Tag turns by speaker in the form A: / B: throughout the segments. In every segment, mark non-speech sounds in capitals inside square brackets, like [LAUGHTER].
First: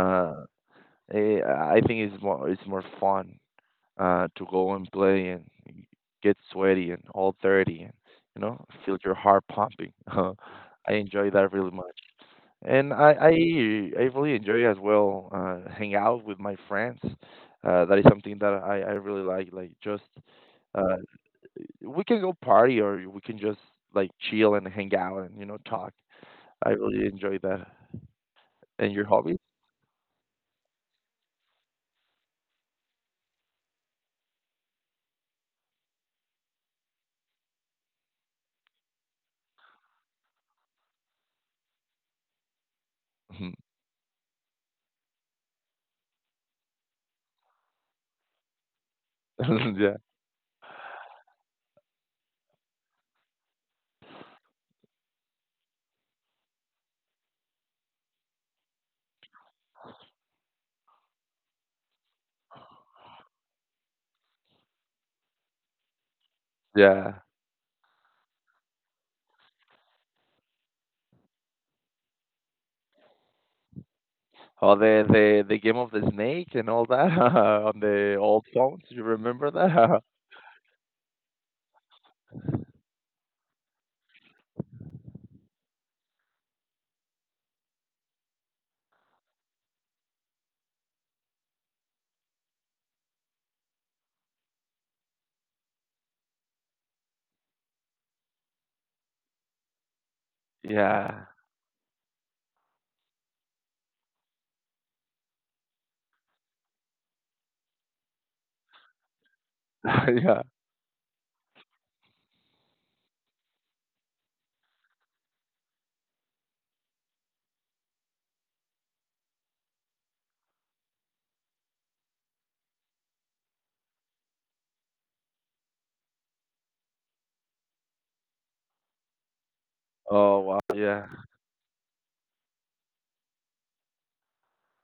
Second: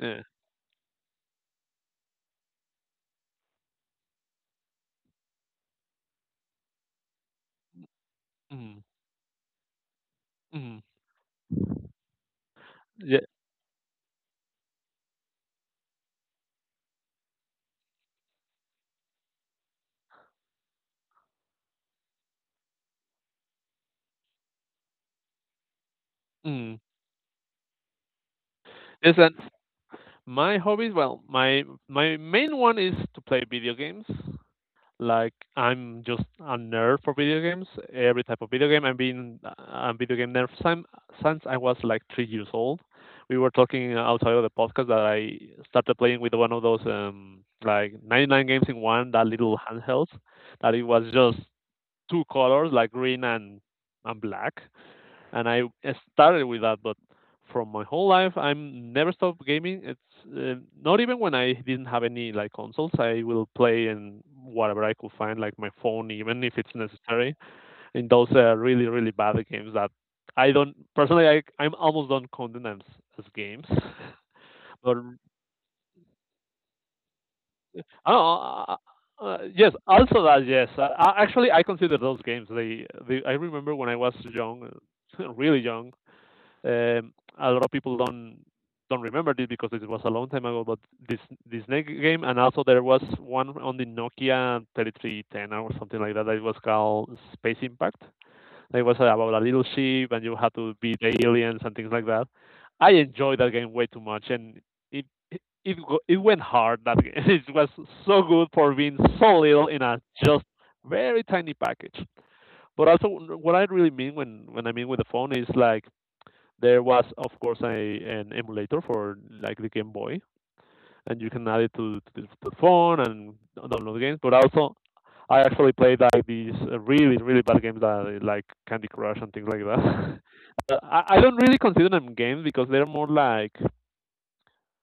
A: yeah,
B: I think it's more fun, to go and play and get sweaty and all dirty and,
A: mm,
B: feel your heart pumping. [LAUGHS]
A: mm.
B: I enjoy that really much, and I
A: Yeah,
B: I, I really enjoy as well, hang out with my friends. That is something that I really like. Like, just, uh, we can go party, or we can just, like, chill and hang out and, talk. I
A: mm.
B: really enjoy that. And your
A: Yes, and
B: hobbies?
A: my hobbies, well, my main one is to play video games. Like I'm just a nerd for video games, every type of video game. I've been a video game nerd since I was like 3 years old. We were talking outside of the podcast that I started playing with one of those like 99 games in one, that little
B: [LAUGHS] Yeah,
A: handheld, that it was just two colors, like green and black. And I started with that. But from my whole life, I'm never stopped gaming. It's not even when I didn't have any like consoles, I will play in whatever I could find, like my phone, even if it's
B: yeah.
A: necessary. And those are really really bad games that I don't personally, I'm almost don't count them as games. [LAUGHS]
B: Oh,
A: But
B: the game of the snake and all that, [LAUGHS] on
A: I
B: the
A: don't know,
B: old phones. You remember
A: yes,
B: that? [LAUGHS]
A: also that yes. Actually, I consider those games. They I remember when I was young, [LAUGHS] really young. Um, a lot of people don't remember this because it was a long time ago. But this this next game, and also there was one on the Nokia 3310 or something like that. That was called Space Impact. It was about a little ship, and you had to beat the
B: Yeah.
A: aliens and things like that. I enjoyed that game way too much, and it it it, it went hard. That [LAUGHS] game. It was so good for being so little in a
B: [LAUGHS] Yeah.
A: just very tiny package. But also, what I really mean when I mean with the phone is like there was, of course, an emulator for like the Game Boy, and you can add it to the, phone and download games. But also, I actually played like these really, really bad games that like Candy Crush and things like that.
B: Oh, wow.
A: [LAUGHS] I,
B: Yeah.
A: I don't really consider them games because they're more like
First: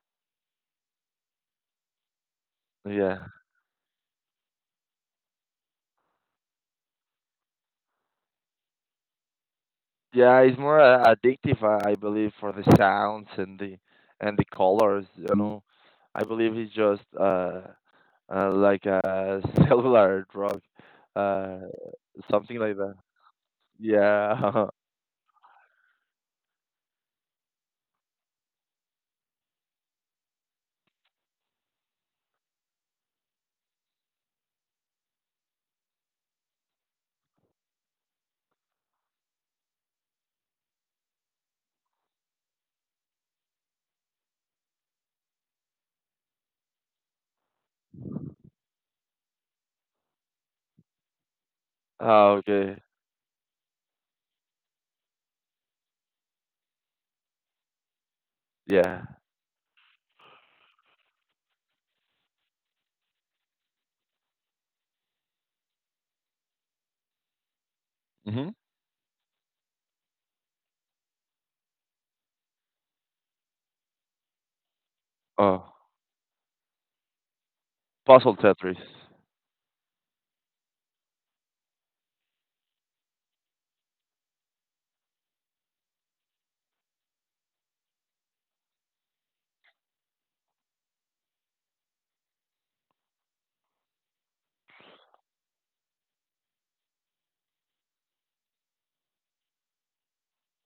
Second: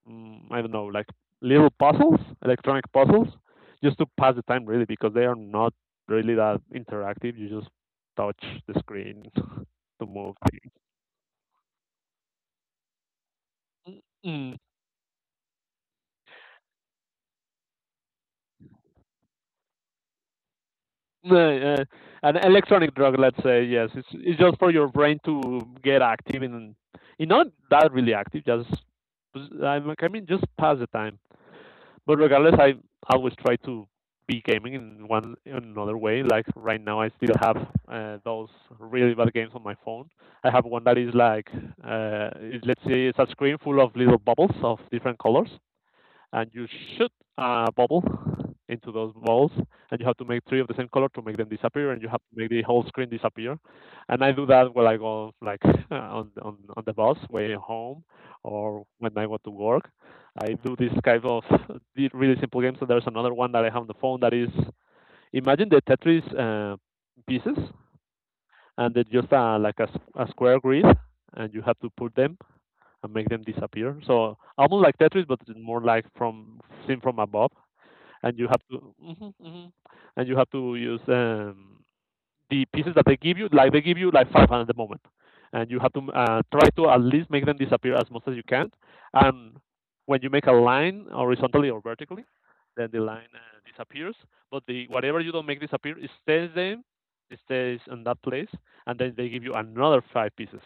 A: I don't know, like little puzzles, electronic
B: Yeah.
A: puzzles, just to pass the time really because they are not really that interactive. You just touch the screen [LAUGHS] to move
B: Yeah, it's
A: things.
B: more, addictive, I believe, for the sounds and the
A: Mm-hmm.
B: colors, you know. I believe it's just, like a [LAUGHS] cellular drug,
A: No,
B: uh,
A: uh, an
B: something like
A: electronic
B: that.
A: drug, let's say, yes. It's just
B: Yeah.
A: for
B: [LAUGHS]
A: your brain to get active and you not that really active, just I mean, just pass the time. But regardless, I always try to be gaming in one in another way. Like right now, I still have those really bad games on my phone. I have one that is like, let's say, it's a screen full of little bubbles of different colors, and you shoot a bubble into those balls, and you have to make three of the same color to make them disappear, and you have to
B: Ah,
A: make the
B: okay.
A: whole screen disappear. And I do that when I go like [LAUGHS] on the bus way home, or
B: Yeah.
A: when I go to work. I do this kind of really simple games. So there's another one that I have on the phone that is imagine the Tetris pieces,
B: Hmm.
A: and it's just like a square grid, and you have to put them and make them disappear. So almost like Tetris, but
B: Oh,
A: more like from seen from above
B: puzzle
A: and you have
B: Tetris.
A: to mhm, mhm. And you have to use the pieces that they give you, like they give you like 500 at the moment, and you have to try to at least make them disappear as much as you can. And when you make a line horizontally or vertically, then the line disappears. But the whatever you don't make disappear, it stays there, it stays in that place, and then they give you another five pieces,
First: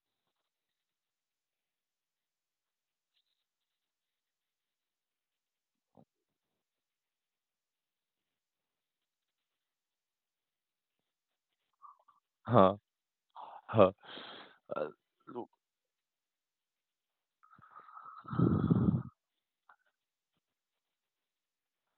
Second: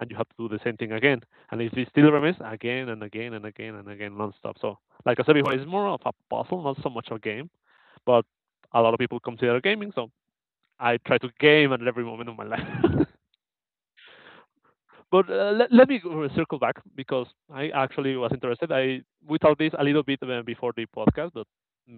A: and you have to do the same thing again. And if it still remains, again and again and again and again, nonstop. So, like I said before, it's more of a puzzle, not so much a game. But a lot of people consider gaming, so I try to game at every moment of my
B: Huh.
A: life.
B: Huh. Uh,
A: [LAUGHS] But let me circle back because I actually was interested. I we talked this a little bit before the podcast, but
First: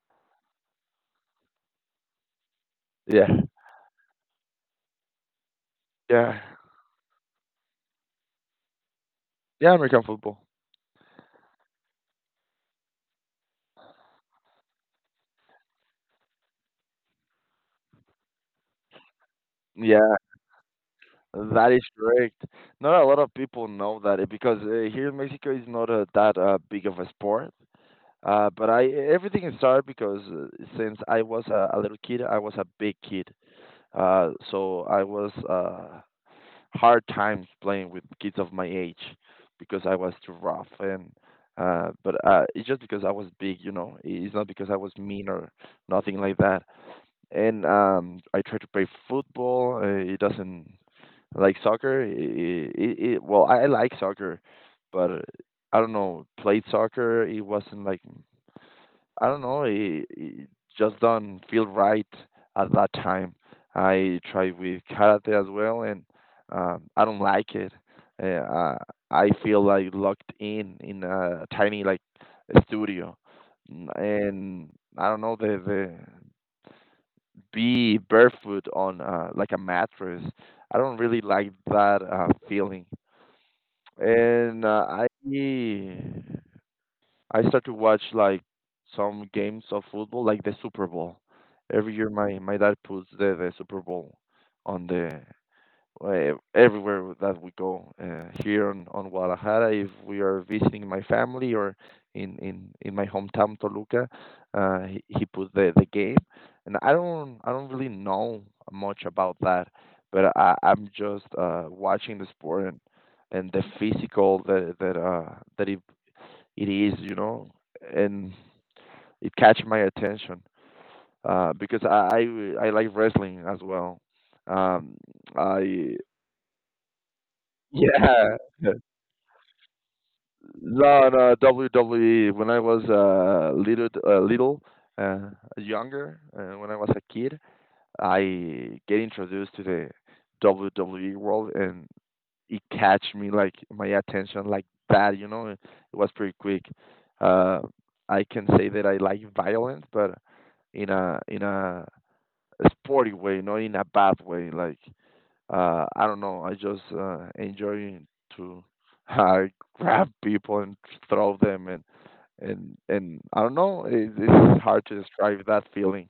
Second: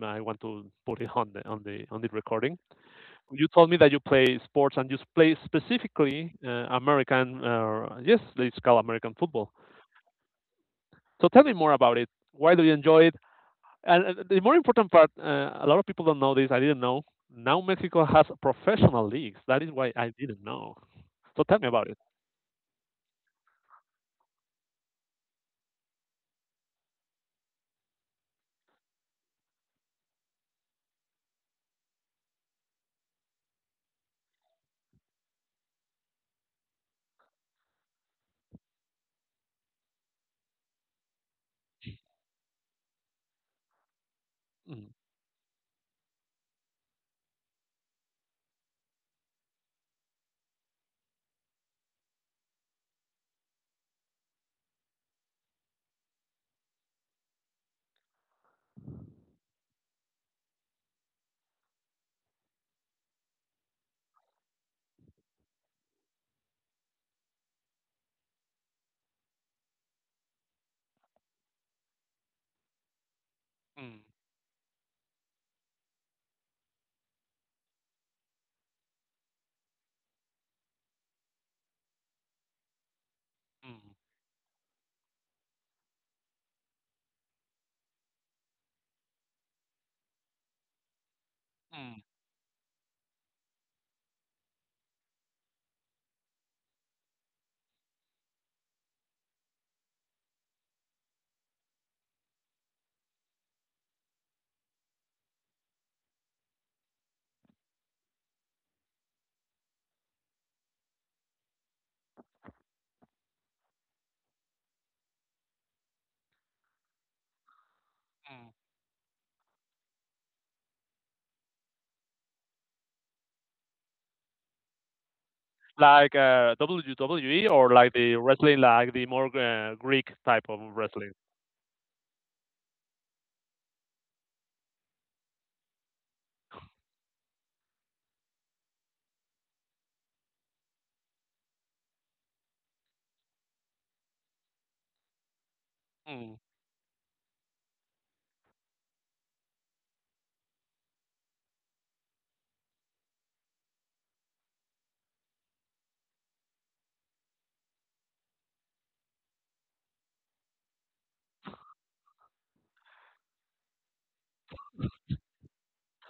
A: I want to put it on the on the recording.
B: Yeah,
A: You told me that you play sports and you play specifically
B: yeah,
A: American. Yes, it's called American football.
B: yeah, American football.
A: So tell me more about it. Why do you enjoy it? And the more important part, a lot of people don't know this. I didn't know. Now Mexico has professional leagues. That is why I
B: Yeah,
A: didn't know. So tell me
B: that is
A: about it.
B: correct. Not a lot of people know that, because, here in Mexico is not, that, big of a sport. But I, everything started because, since I was a little kid, I was a big kid. So I was, hard times playing with kids of my age because I was too rough and. But it's just because I was big, you know. It's not because I
A: Mm-hmm.
B: was mean or nothing like that. And, I try to play football. It doesn't like soccer. It Well, I like soccer, but, I don't know. Played soccer, it wasn't like, I don't know. It just don't feel right at that time. I tried with karate as well, and, I don't like it. Uh, uh, I feel like locked in a tiny, like, studio,
A: Mm,
B: and I don't know the be barefoot on, like a mattress. I don't really like that, feeling.
A: mm,
B: And, I start to watch, like, some games of football, like the Super Bowl. Every
A: mm,
B: year, my dad puts the Super Bowl on the everywhere that we go, here on Guadalajara. If we are visiting my family or in my hometown Toluca, he put the game, and I don't really know much about that, but I'm just, watching the sport and, the physical that, that it is, you know, and
A: mm.
B: it catch my attention, because I like wrestling as well. Um, I
A: Like WWE or like the
B: Yeah.
A: wrestling,
B: [LAUGHS]
A: like the more Greek type of
B: No,
A: wrestling.
B: no, WWE. When I was uh, younger, when I was a kid, I get introduced to the WWE world, and it catch me, like, my attention like that. You know, it was pretty
A: Mm.
B: quick. Uh, I can say that I like violence, but in a sporty way, not in a bad way. Like, I don't know. I just, enjoy to [LAUGHS] uh, grab people and throw them and I don't know. It's hard to describe that feeling.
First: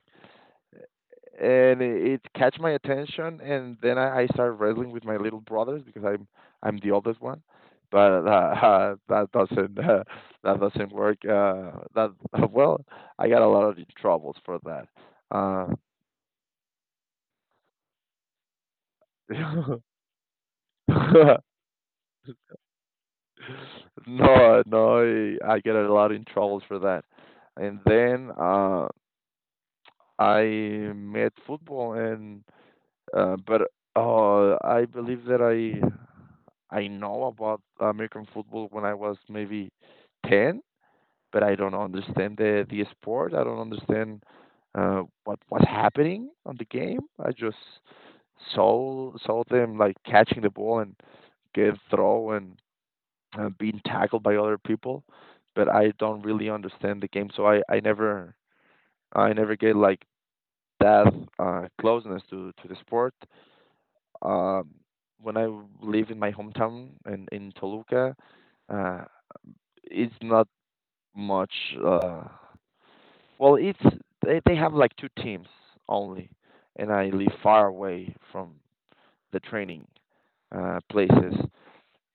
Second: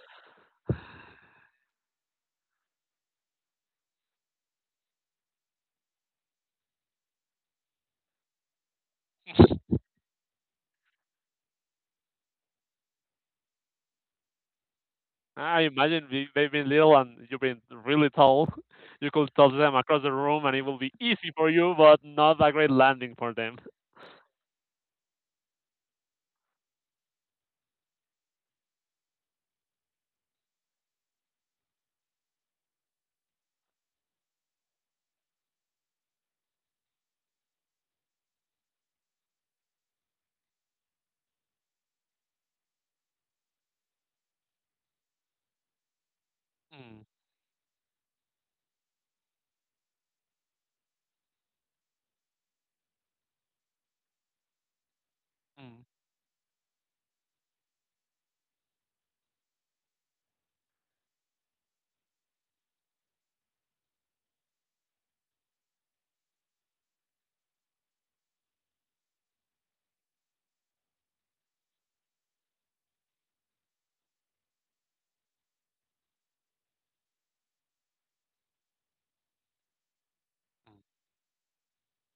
B: And it catch my attention, and then I started wrestling with my little brothers because I'm the oldest one. But [LAUGHS] that doesn't work. That [LAUGHS] well, I got a lot of troubles for that.
A: I imagine they've been little and you've been really tall. [LAUGHS] You could toss them
B: Uh,
A: across the room and it will be easy for
B: [LAUGHS]
A: you, but not a great landing for them.
B: No, no, I get a lot in troubles for that. And then, I met football, and but I believe that I know about American football when I was maybe 10, but I don't understand the sport. I don't understand, what was happening on the game.
A: Mm,
B: I just saw them, like, catching the ball and get throw and, being tackled by other people, but
A: mm,
B: I don't really understand the game, so I never get like that, closeness to the sport. Um, when I live in my hometown and in Toluca, uh, it's not much. Uh, well, it's they have, like, two teams only, and I live far away from the training, places.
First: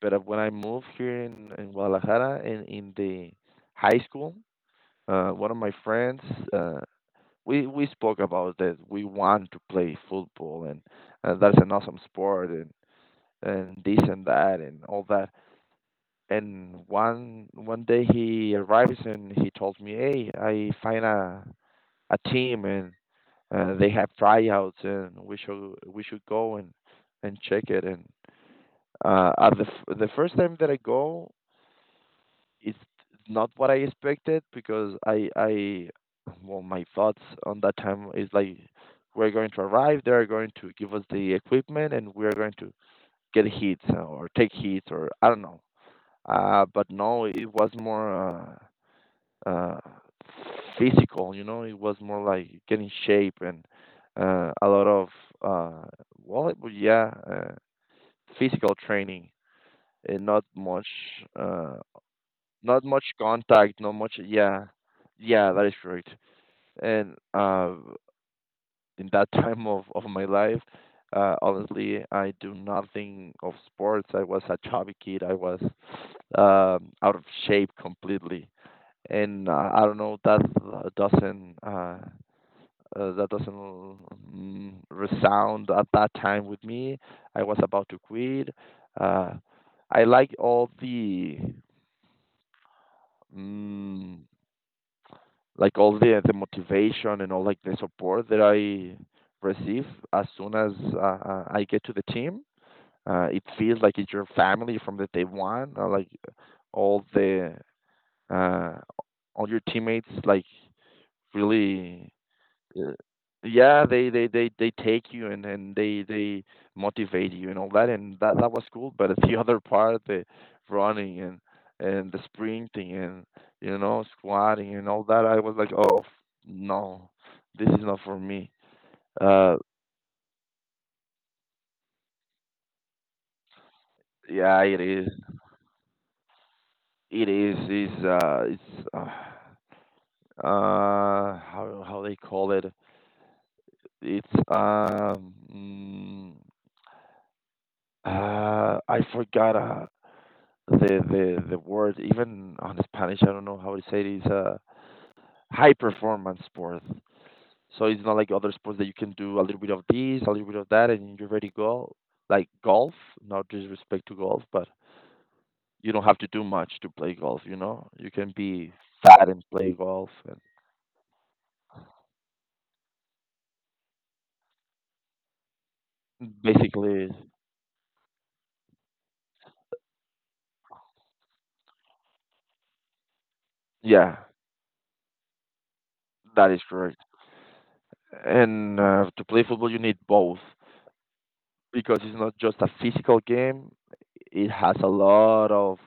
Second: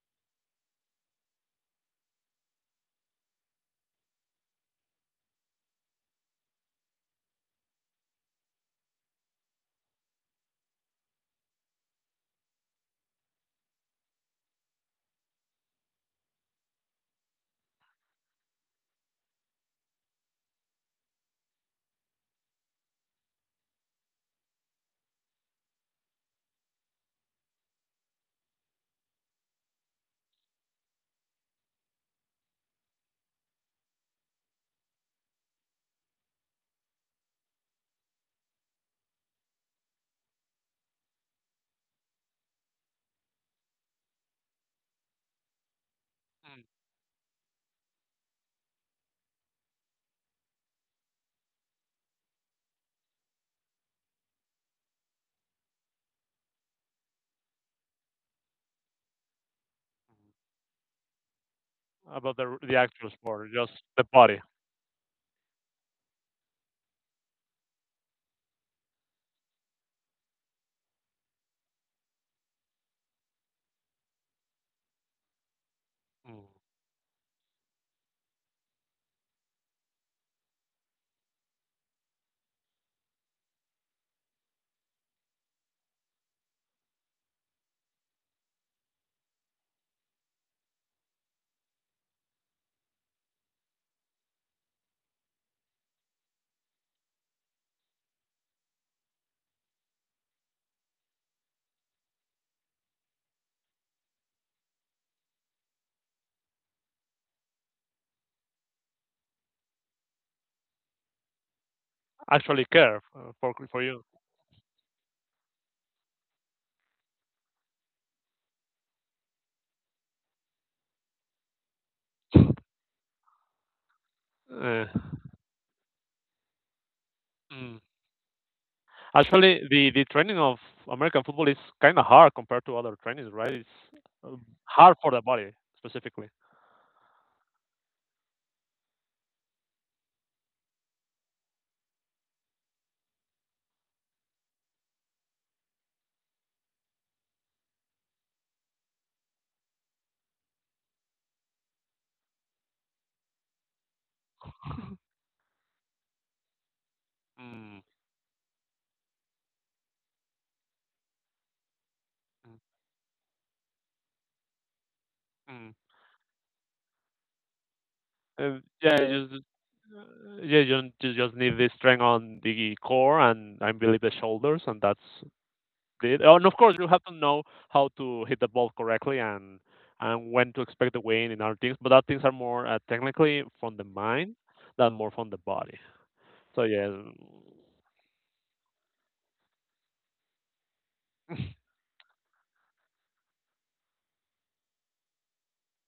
B: But when I moved here in Guadalajara in the high school, one of my friends, uh, we spoke about that we want to play football and, that's an awesome sport and this and that and all that. And one day he arrives and he told me, "Hey, I find a team and, they have tryouts and we should go and, check it." And, at the first time that I go, it's not what I expected, because I well, my thoughts on that time is like, we're going to arrive, they're going to give us the equipment and we're going to get hits, or take hits, or I don't know.
A: mm.
B: But no, it was more, uh uh physical, you know, it was more like getting shape and, a lot of, uh well, yeah, physical training and not much, uh
A: About the
B: not much
A: actual sport,
B: contact,
A: just
B: not
A: the
B: much.
A: body.
B: Yeah, yeah, that is correct. And, in that [LAUGHS] time of my life, honestly, I do nothing of sports. I was a chubby kid. I was,
A: Mm.
B: out of shape completely, and, I don't know. That doesn't, resound at that time with me. I was about to quit. Uh, I like all the. Mm, like all the motivation and all, like, the support that I receive as soon as, I get to the team. It feels like it's your family from the day one. Like all the uh, all your teammates, like, really,
A: Actually
B: uh,
A: care for for
B: yeah,
A: you.
B: they take you and, they motivate you and all that, and that was cool. But the [LAUGHS] other part, the running and, the sprinting and, squatting
A: Uh,
B: and all that, I was like, oh no, this is
A: mm.
B: not for me. Uh,
A: Actually, the training of American football is kind of hard compared to other trainings, right? It's uh,
B: yeah, it
A: hard
B: is.
A: for the body specifically.
B: It is. Is it's how they call it? It's, I forgot. The word, even on Spanish, I don't know how to say it, is a high performance sport.
A: Mm,
B: So it's not like other sports that you can do a little bit of this, a little bit of that, and you're ready to go. Like golf, not disrespect to golf, but
A: mm, mm.
B: you don't have to do much to play golf. You know, you can
A: Uh,
B: be
A: yeah, you
B: fat
A: just,
B: and play golf,
A: yeah, you, you just need the strength on the core and I believe the shoulders, and that's it. Oh,
B: and
A: and of course, you have
B: basically,
A: to know how to hit the ball correctly and when to expect the win and other things. But that things are more technically from the
B: yeah,
A: mind than more from the body.
B: that is
A: So yeah.
B: correct.
A: [LAUGHS]
B: And, to play football, you need both, because it's not just a physical game; it has a lot of,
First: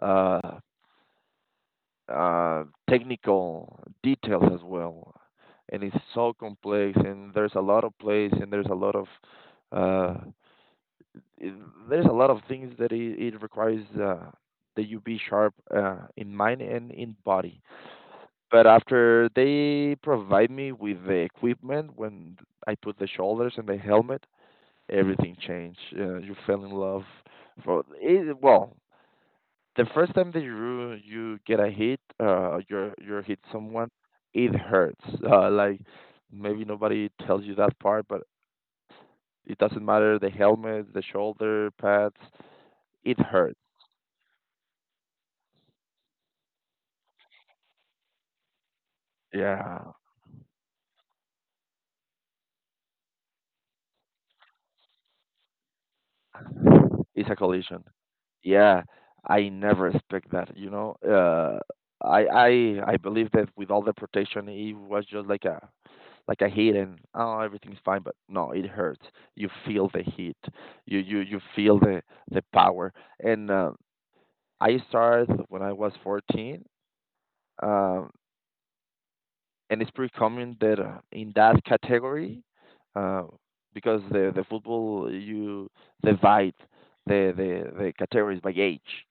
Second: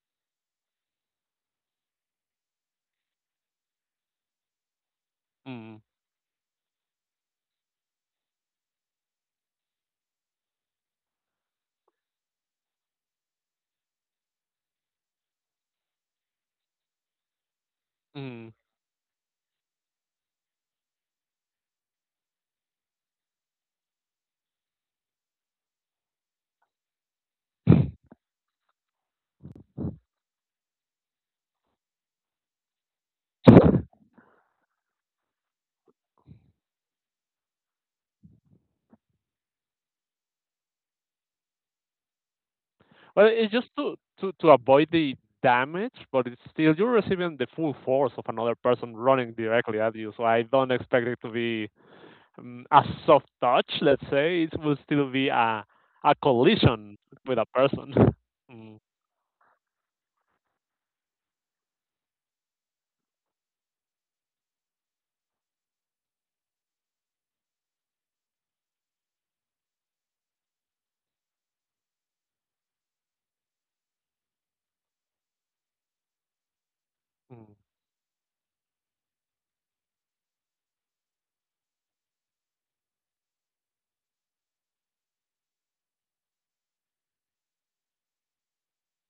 B: uh, uh, technical details as well,
A: Mm,
B: and it's so complex. And there's a lot of plays, and there's a lot of, uh, i- there's a lot of things that it requires, that you be sharp, in mind and in body.
A: mm.
B: But after they provide me with the equipment, when I put the shoulders and the helmet, everything changed. You fell in love. For it, well, the first time that you get a hit, you're hit someone, it hurts. Like, maybe nobody tells you that part, but it doesn't matter. The helmet, the shoulder pads, it
A: Well, it's
B: hurts.
A: just to to avoid the damage, but it's still you're receiving the full force of another person running directly
B: Yeah,
A: at you. So I don't expect it to be a soft touch. Let's say it will still be a collision
B: it's a
A: with a
B: collision.
A: person. [LAUGHS]
B: Yeah, I never expect that. I believe that with all the protection, it was just like a heat and oh, everything's fine, but no, it hurts. You feel the heat. You feel the power. And I started when I was 14. Um, and it's pretty common that in that category uh, because the football, you divide the categories by age.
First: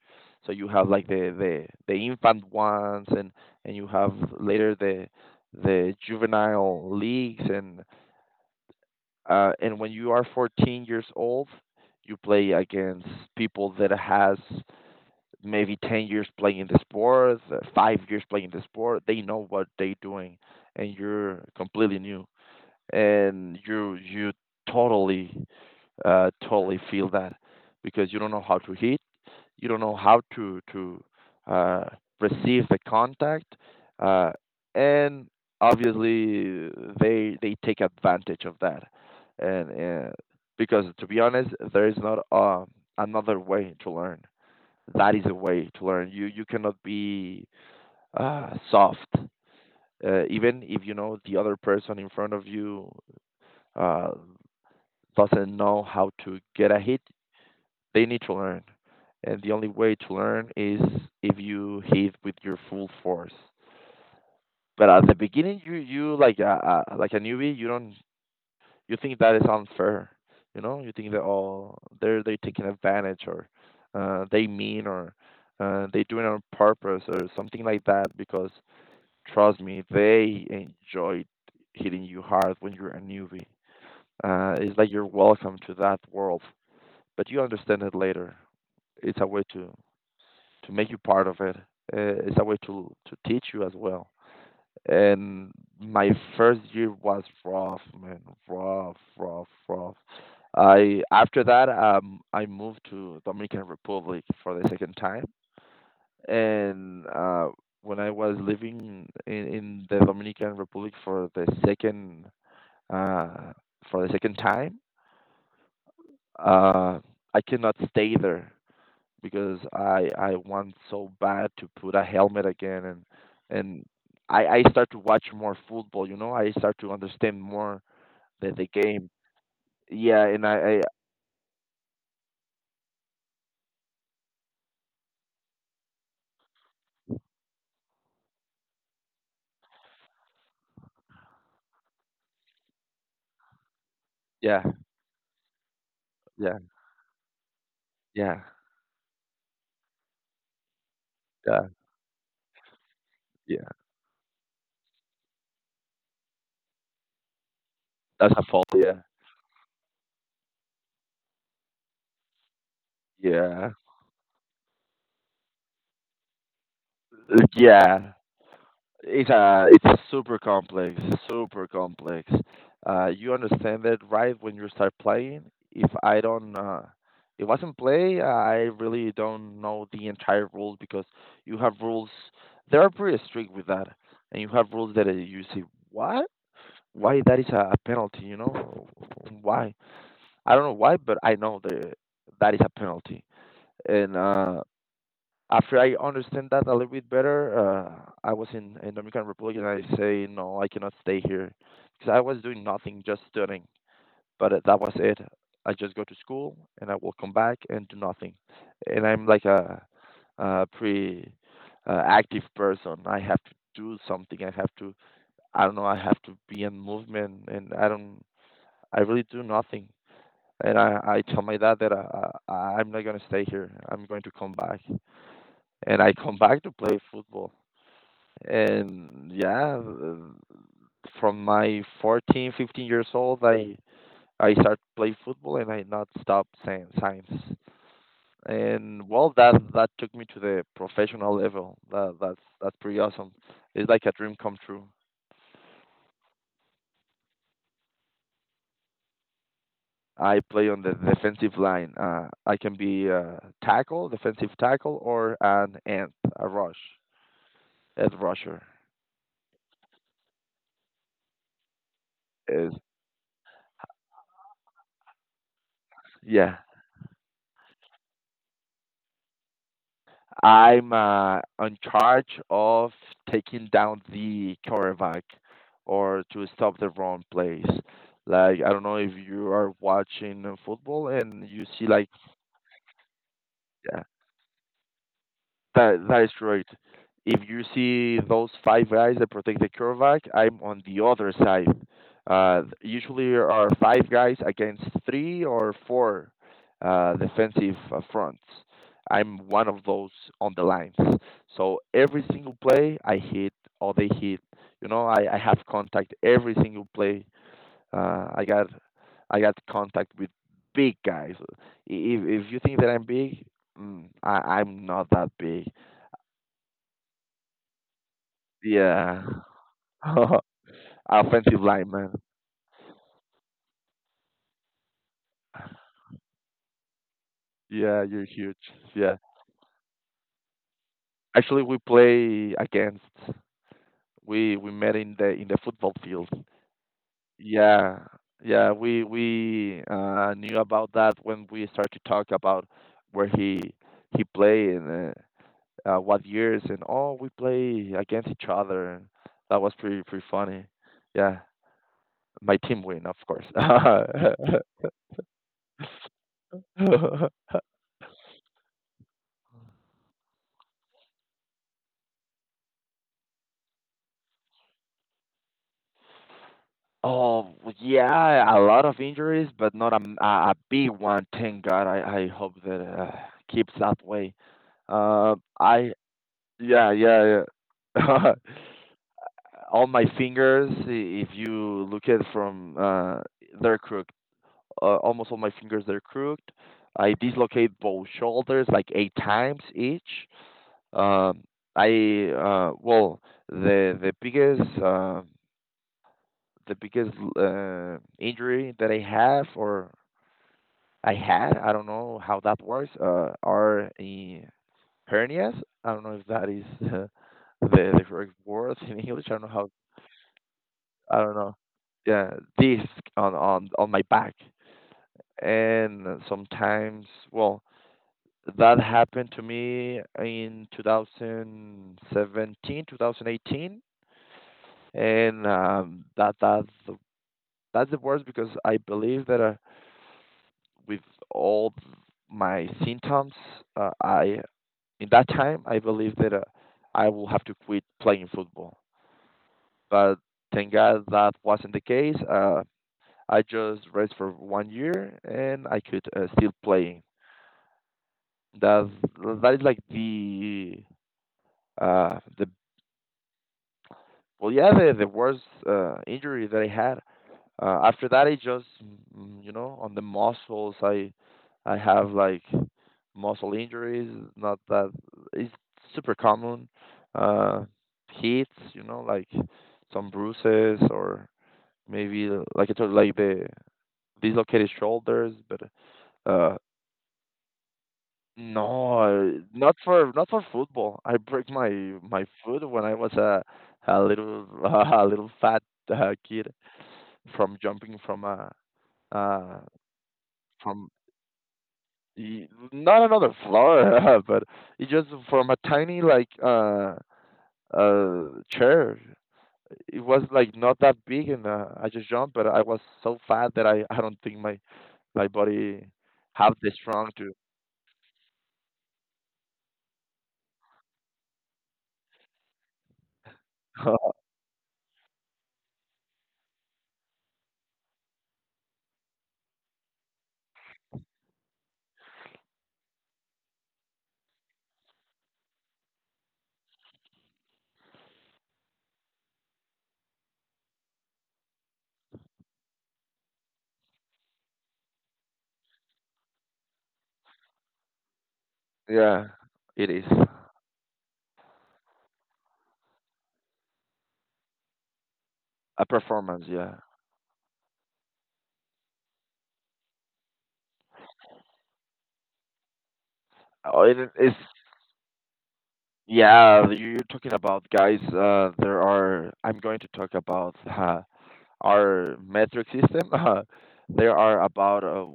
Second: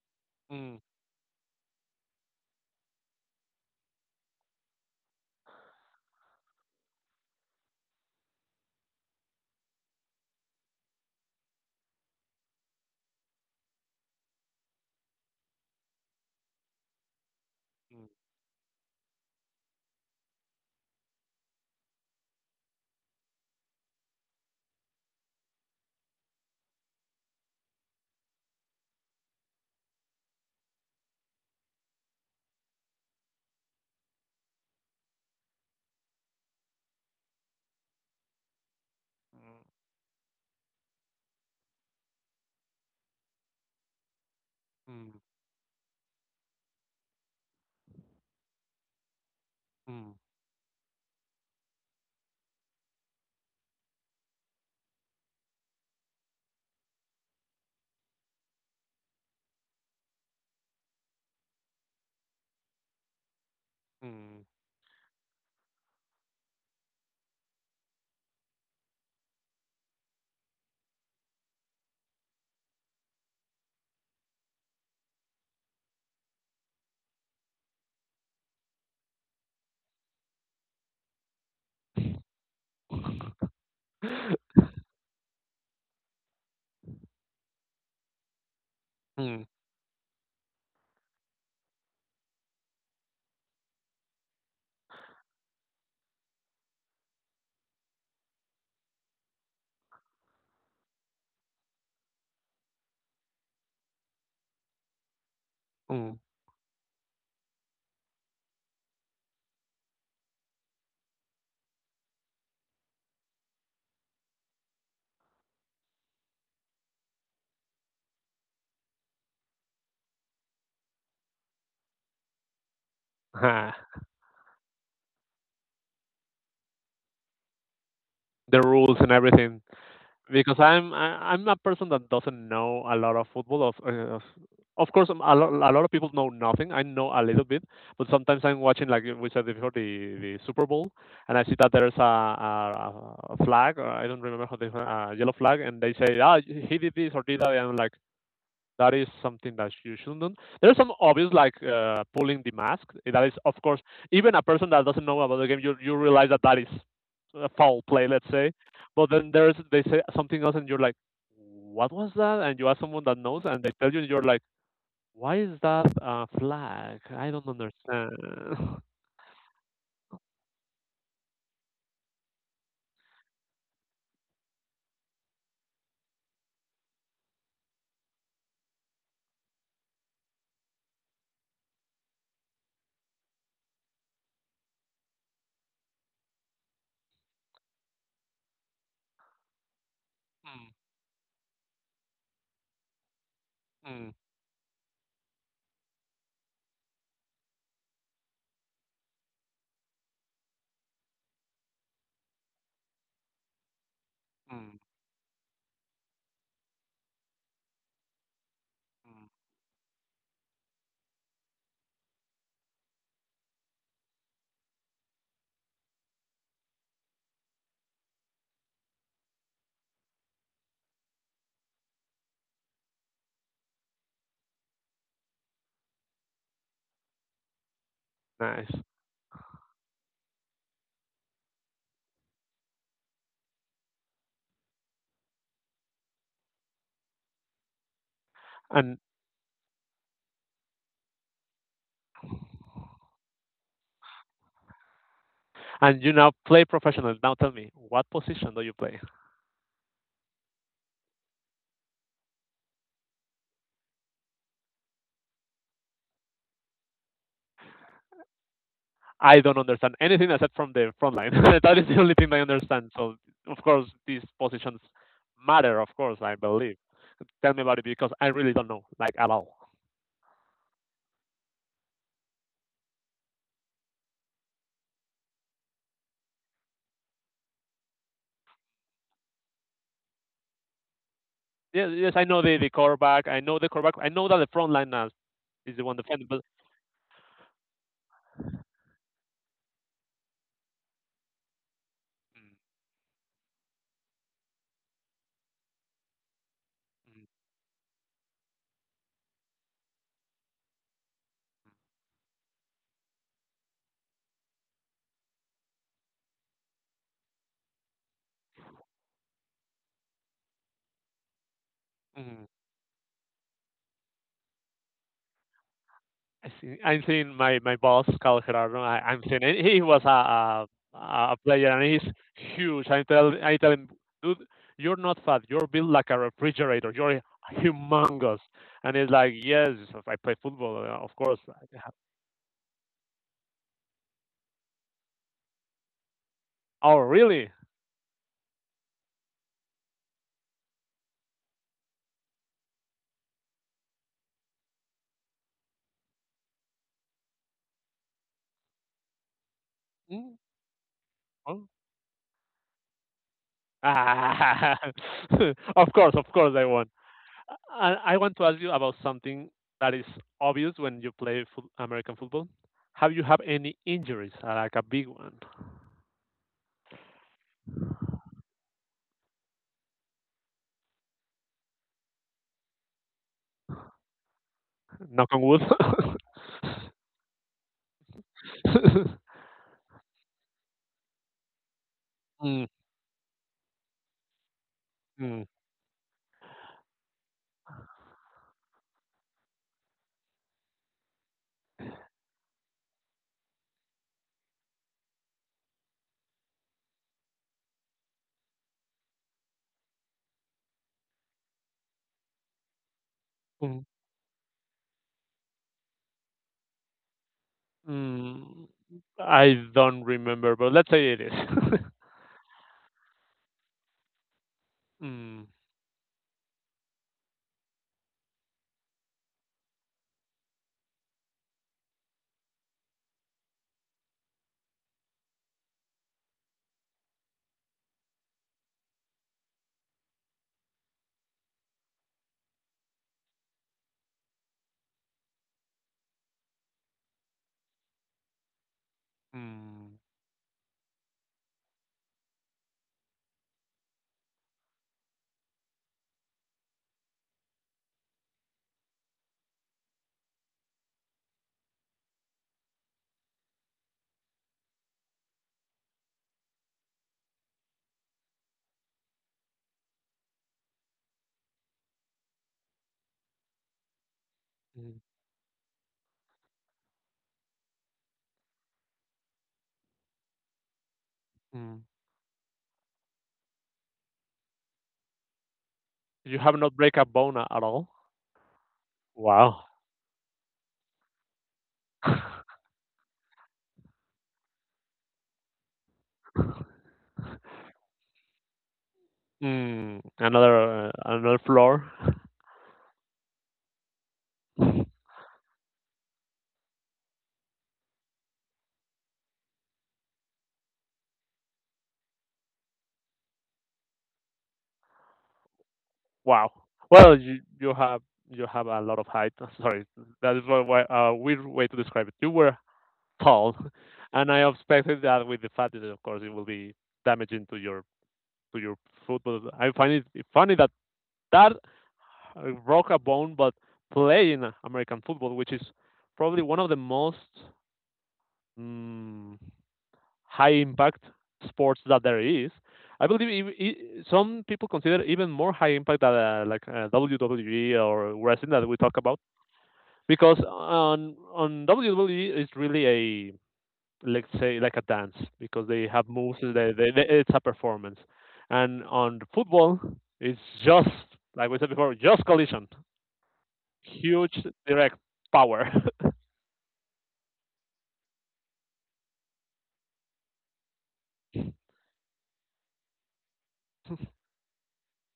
B: So
A: Mm,
B: you
A: mm,
B: have like the infant ones, and you have later the juvenile leagues. And And when you are 14 years old, you play against people that has maybe 10 years playing the sport, five
A: mm,
B: years playing the sport. They know what they're doing, and you're completely new, and you totally totally feel that, because you don't know how to hit, you don't know how to uh, receive the contact, uh, and obviously they take advantage of that. And Because to be honest, there is not another way to learn.
A: mm, mm,
B: That is a way to learn. You cannot be soft, even if you know the other person in front of you uh, doesn't know how to get a hit. They need to learn. And the only way to learn is if you hit with your full force.
A: mm, mm,
B: But at the beginning, you like a like a newbie, you don't you think that is unfair. You think that, oh, they're taking advantage, or they mean, or they doing it on purpose or something like that. Because trust me, they enjoy hitting you hard when you're a newbie. Uh,
A: mm,
B: it's like you're welcome to that world, but you understand it later. It's a way
A: [LAUGHS] mm,
B: to make you part of it. It's a way to teach you as well. And my first year was rough, man. Rough, rough, rough. I after that I moved to Dominican Republic for the second time.
A: mm.
B: And when I was living in the Dominican Republic for the second, uh, for the second time, uh, I cannot stay there because I want so bad to put a helmet again, and
A: Ha,
B: and I start to watch more football. I start to understand more the
A: the
B: the
A: rules
B: game.
A: and everything.
B: Yeah, and
A: Because
B: I,
A: I'm I'm a person that doesn't know a lot of football. Of course, a lot of people know nothing. I know a little bit, but sometimes I'm watching like we said before the Super Bowl, and I see that there's a flag. Or I don't remember how
B: yeah,
A: they a yellow flag, and they say ah
B: yeah,
A: he did this or did that, and I'm like
B: yeah,
A: that is something that you shouldn't do. There are some obvious like
B: yeah,
A: pulling the mask. That is, of
B: yeah.
A: course, even a person that doesn't know about the game, you realize that that is a foul play, let's
B: That's a
A: say.
B: fault. Yeah,
A: But then there's they say something else, and you're like, what was that? And you ask someone that knows, and
B: yeah.
A: they tell you, and you're like, why is that a flag? I don't
B: [LAUGHS] Yeah.
A: understand. [LAUGHS]
B: It's super complex, super complex. You understand that right when you start playing. If I don't, it wasn't play. I really don't know the entire rules because you have rules. They are pretty strict with that, and you have rules that you say, "What? Why that is a penalty? Why? I don't know why, but I know that that is a penalty."
A: Hmm, hmm,
B: And after I understand that a little bit better, I was in Dominican Republic and I say, "No, I cannot stay here because I was doing nothing, just studying. But
A: hmm,
B: that was it. I just go to school and I will come back and do nothing. And
A: hmm.
B: I'm like a, pretty active person. I have to do something. I have to, I don't know, I have to be in movement, and I don't, I really do nothing." And I tell my dad that I'm not going to stay here. I'm going to come back and I come back to play football.
A: Nice.
B: And, yeah, from my 14, 15 years old, I started play football and I not stopped since.
A: And
B: And, well, that took me to the professional level. That's pretty awesome. It's like a dream come true.
A: and you now play professional. Now tell me, what position do you play?
B: I play on the defensive line. I can be a tackle, defensive tackle, or an end, a rush, edge rusher.
A: I don't understand anything except from the front line. [LAUGHS] That is the only thing I
B: Is
A: understand. So of course these positions matter. Of course I
B: Yeah.
A: believe. Tell me about it because I really don't know like at all.
B: I'm in charge of taking down the quarterback or to stop the wrong plays. Like, I don't know if you are watching football and you see
A: Yes,
B: like,
A: yes I know the quarterback. I know the quarterback.
B: yeah.
A: I know that the front line is the one
B: That
A: defending,
B: is
A: but.
B: right. If you see those five guys that protect the quarterback, I'm on the other side. Usually are five guys against three or four defensive fronts. I'm one of those on the lines. So every single play I hit or they hit. I have contact every single play. Uh, I got I got contact with big guys. If
A: Mhm.
B: if you think that I'm big, I'm not that big.
A: I see. I'm seeing my, my boss, Carlos Gerardo. I'm
B: Yeah.
A: seeing it. He was
B: [LAUGHS]
A: a
B: Offensive
A: player and he's
B: lineman.
A: huge. I tell him, dude, you're not fat. You're built like a refrigerator. You're
B: Yeah, you're
A: humongous.
B: huge.
A: And he's
B: Yeah.
A: like, yes, I play football, of course.
B: Actually, we
A: [LAUGHS]
B: play against. We met in the football field.
A: Oh, really?
B: Yeah. Yeah, we knew about that when we started to talk about where he played, and what years, and, oh, we play against each other. That was pretty, pretty
A: Mm,
B: funny. Yeah,
A: oh.
B: my team win, of course.
A: Ah, [LAUGHS] of course, I won.
B: [LAUGHS]
A: I want to ask you about something that is obvious when you play foot, American football. Have you had any injuries, like a big one?
B: Oh, yeah, a lot of injuries, but not a big one. Thank God. I hope that keeps that way.
A: Knock on wood.
B: I Yeah, yeah, yeah.
A: [LAUGHS]
B: [LAUGHS] All my fingers, if you look at
A: Mm,
B: from, they're crooked. Almost all
A: mm,
B: my fingers they're crooked. I dislocate both shoulders like 8 times each. Um, I Well, the the biggest. Uh, the biggest injury that I have or I had, I don't know how that works,
A: mm,
B: are in hernias. I don't know if that is [LAUGHS] the correct
A: mm.
B: word in English. I don't know
A: I
B: how.
A: don't remember, but let's say it
B: I
A: is.
B: don't know. Yeah, disc on my back.
A: [LAUGHS] Mm,
B: And sometimes, well, that happened to me in 2017, 2018, and that's the worst because I believe that with all my symptoms, I in that time I believed that I will have to quit playing football.
A: mm,
B: But thank God that wasn't the case. I just rest for one year and I could still playing. That that is like the Well, yeah, the worst injury that I had. After that, I just, you know, on the muscles, I have like muscle injuries. Not that,
A: mm,
B: it's super common. Uh, hits, you know, like some bruises, or
A: mm.
B: maybe, like I told, like the dislocated shoulders. But
A: You
B: uh,
A: have not break a bone at all?
B: no,
A: Wow.
B: not for football. I break my
A: [LAUGHS]
B: foot when I was a little [LAUGHS] a little fat kid from jumping from uh
A: Mm, another
B: from
A: another floor.
B: y- not another floor. [LAUGHS] But it
A: [LAUGHS]
B: just from a tiny, like uh chair. It was like not that big, and I just jumped, but I was so fat that I don't think my body
A: Wow.
B: have the strong
A: Well,
B: to.
A: you you have a lot of height. [LAUGHS] Sorry, that is what why a weird way to describe it. You were tall, [LAUGHS]
B: [LAUGHS]
A: and I expected that with the fatness, of course, it will be damaging to your foot. But I find it funny that that broke a bone, but playing American football, which is probably one of the most mm, high impact sports that there is. I believe some people consider even more high impact than WWE or wrestling that we talk about
B: Yeah, it is
A: because on WWE it's really, a let's say, like a dance because they
B: a
A: have moves,
B: performance. Yeah.
A: it's a performance. And on football it's just like we said before, just collision,
B: Oh, it
A: huge
B: is.
A: direct power. [LAUGHS]
B: Yeah, you're talking about guys. There are I'm going to talk about our metric system. [LAUGHS] There are about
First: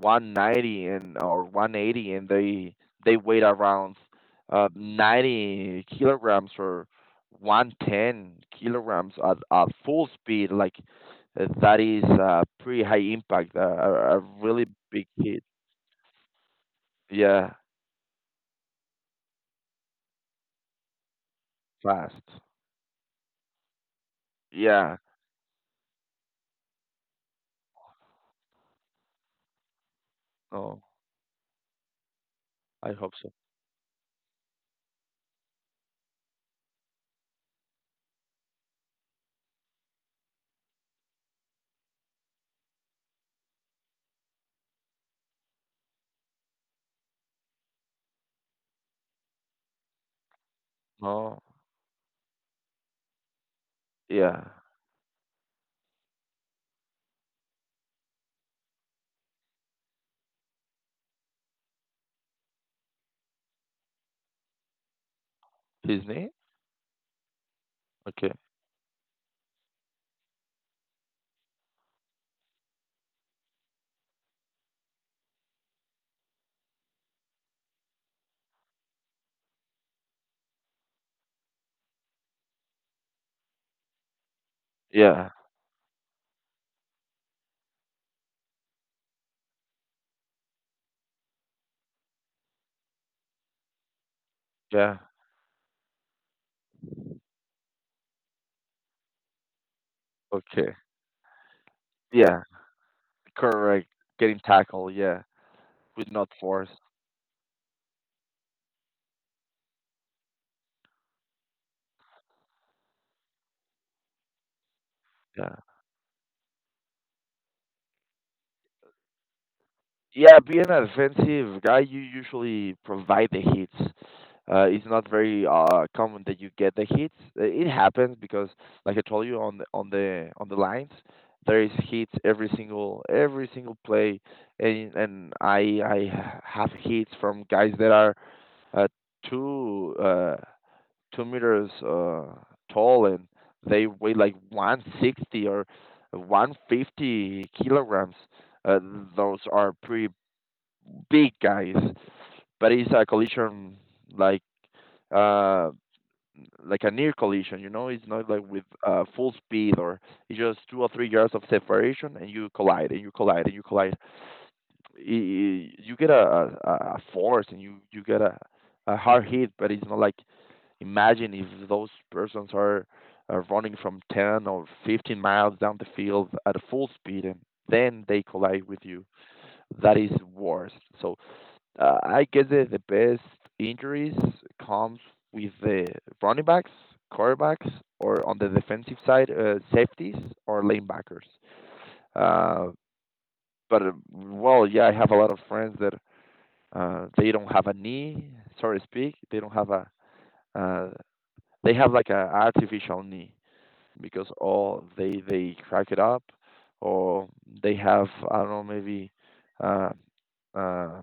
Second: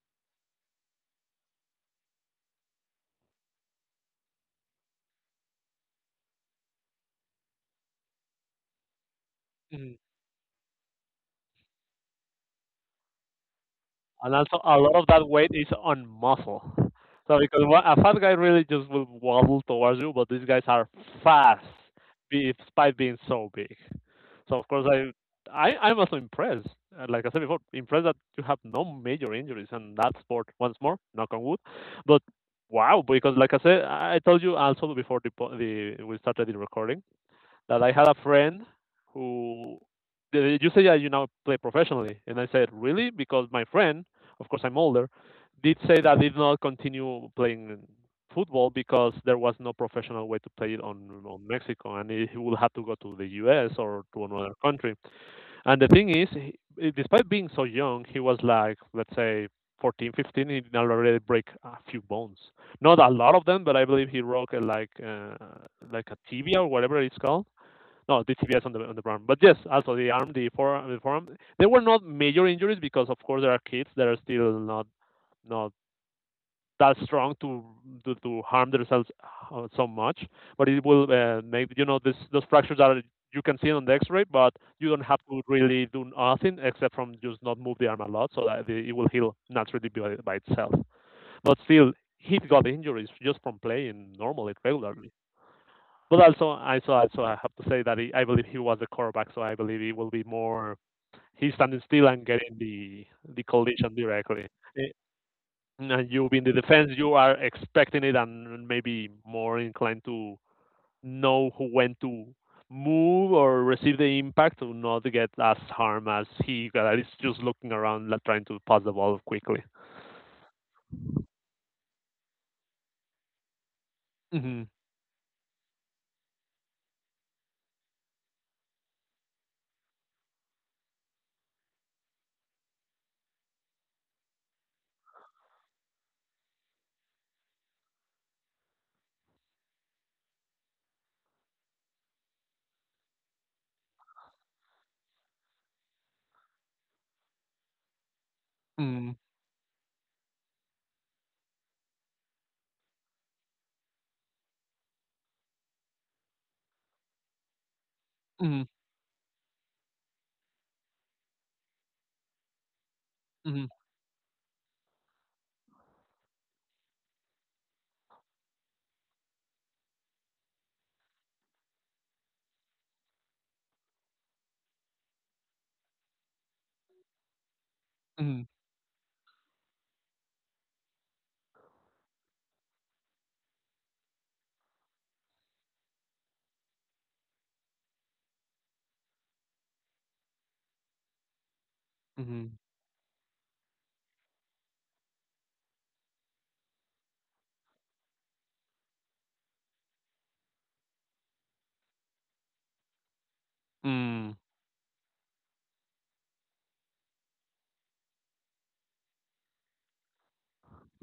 B: 190 and or 180, and they weigh around 90 kilograms or 110 kilograms at, full speed, like that is pretty high impact, a
A: And also
B: really
A: a lot of
B: big
A: that
B: hit.
A: weight is on muscle, so
B: Yeah.
A: because a fat guy really just will waddle towards you, but these guys are fast
B: Fast.
A: despite being so big. So of course
B: Yeah.
A: I'm also impressed. Like I said before, impressed that you have no major injuries in that sport. Once
B: Oh,
A: more, knock on wood. But
B: I
A: wow,
B: hope so.
A: because like I said, I told you also before the po- the we started the recording, that I had a friend who, you say that you now play professionally, and I said really? Because my friend, of course I'm older, did say that he did not continue playing football because there was no professional way to play it
B: Oh,
A: on Mexico, and he would have to go to the U.S. or to
B: yeah.
A: another country. And the thing is, he, despite being so young, he was, like let's say, 14, 15. He did already break a few bones, not a lot of them, but I believe he broke uh, like uh,
B: His
A: like a
B: name?
A: tibia or whatever it's called. No,
B: Okay.
A: the TBS on the arm. But yes, also the arm, the forearm. There were not major injuries because, of course, there are kids that are still not that strong to to harm themselves so much. But it will make, you know, this those fractures that are, you can see it on the X-ray, but you don't have
B: Yeah,
A: to really do nothing except from just not move the arm a lot, so that it will heal naturally by itself. But still, he got injuries just from playing normally,
B: yeah.
A: regularly. But also, I so also I have to say that he, I believe he was the quarterback, so I believe he will be
B: Okay.
A: more, he's standing still and
B: Yeah,
A: getting the
B: correct.
A: collision
B: Getting
A: directly. Eh,
B: tackled, yeah, with
A: And
B: not
A: you in the
B: force.
A: defense, you are expecting it and maybe more inclined to know who, when to move or receive the impact to not get
B: Yeah.
A: as harm as he that is just looking around, like, trying to pass the ball quickly.
B: Yeah, being an offensive guy, you usually provide the hits.
A: Mm-hmm.
B: It's not very common that you get the hits. It happens because, like I told you on the lines, there is hits every single play, and I have hits from guys that are uh, too 2 meters tall, and they weigh like 160 or 150 kilograms. Uh,
A: Mm-hmm.
B: those are pretty big guys, but it's a collision, like, uh, like a near collision. It's not like
A: Mm-hmm.
B: with full speed, or it's just 2 or 3 yards of separation, and you collide, and you collide, and you collide. You get a force, and you get a hard hit, but it's not like. Imagine if those persons are, running from 10 or 15 miles down the field at a full speed, and then they
A: Mm-hmm.
B: collide with you. That is worse. So I guess that the best injuries comes with the running backs, quarterbacks, or on the defensive side, safeties or linebackers.
A: Mm-hmm.
B: Uh, but well, yeah, I have a lot of friends that they don't have a knee, sorry to speak. They don't have a uh, they have like a artificial knee, because
A: Mm-hmm.
B: or they crack it up, or they have, I don't know, maybe uh, uh,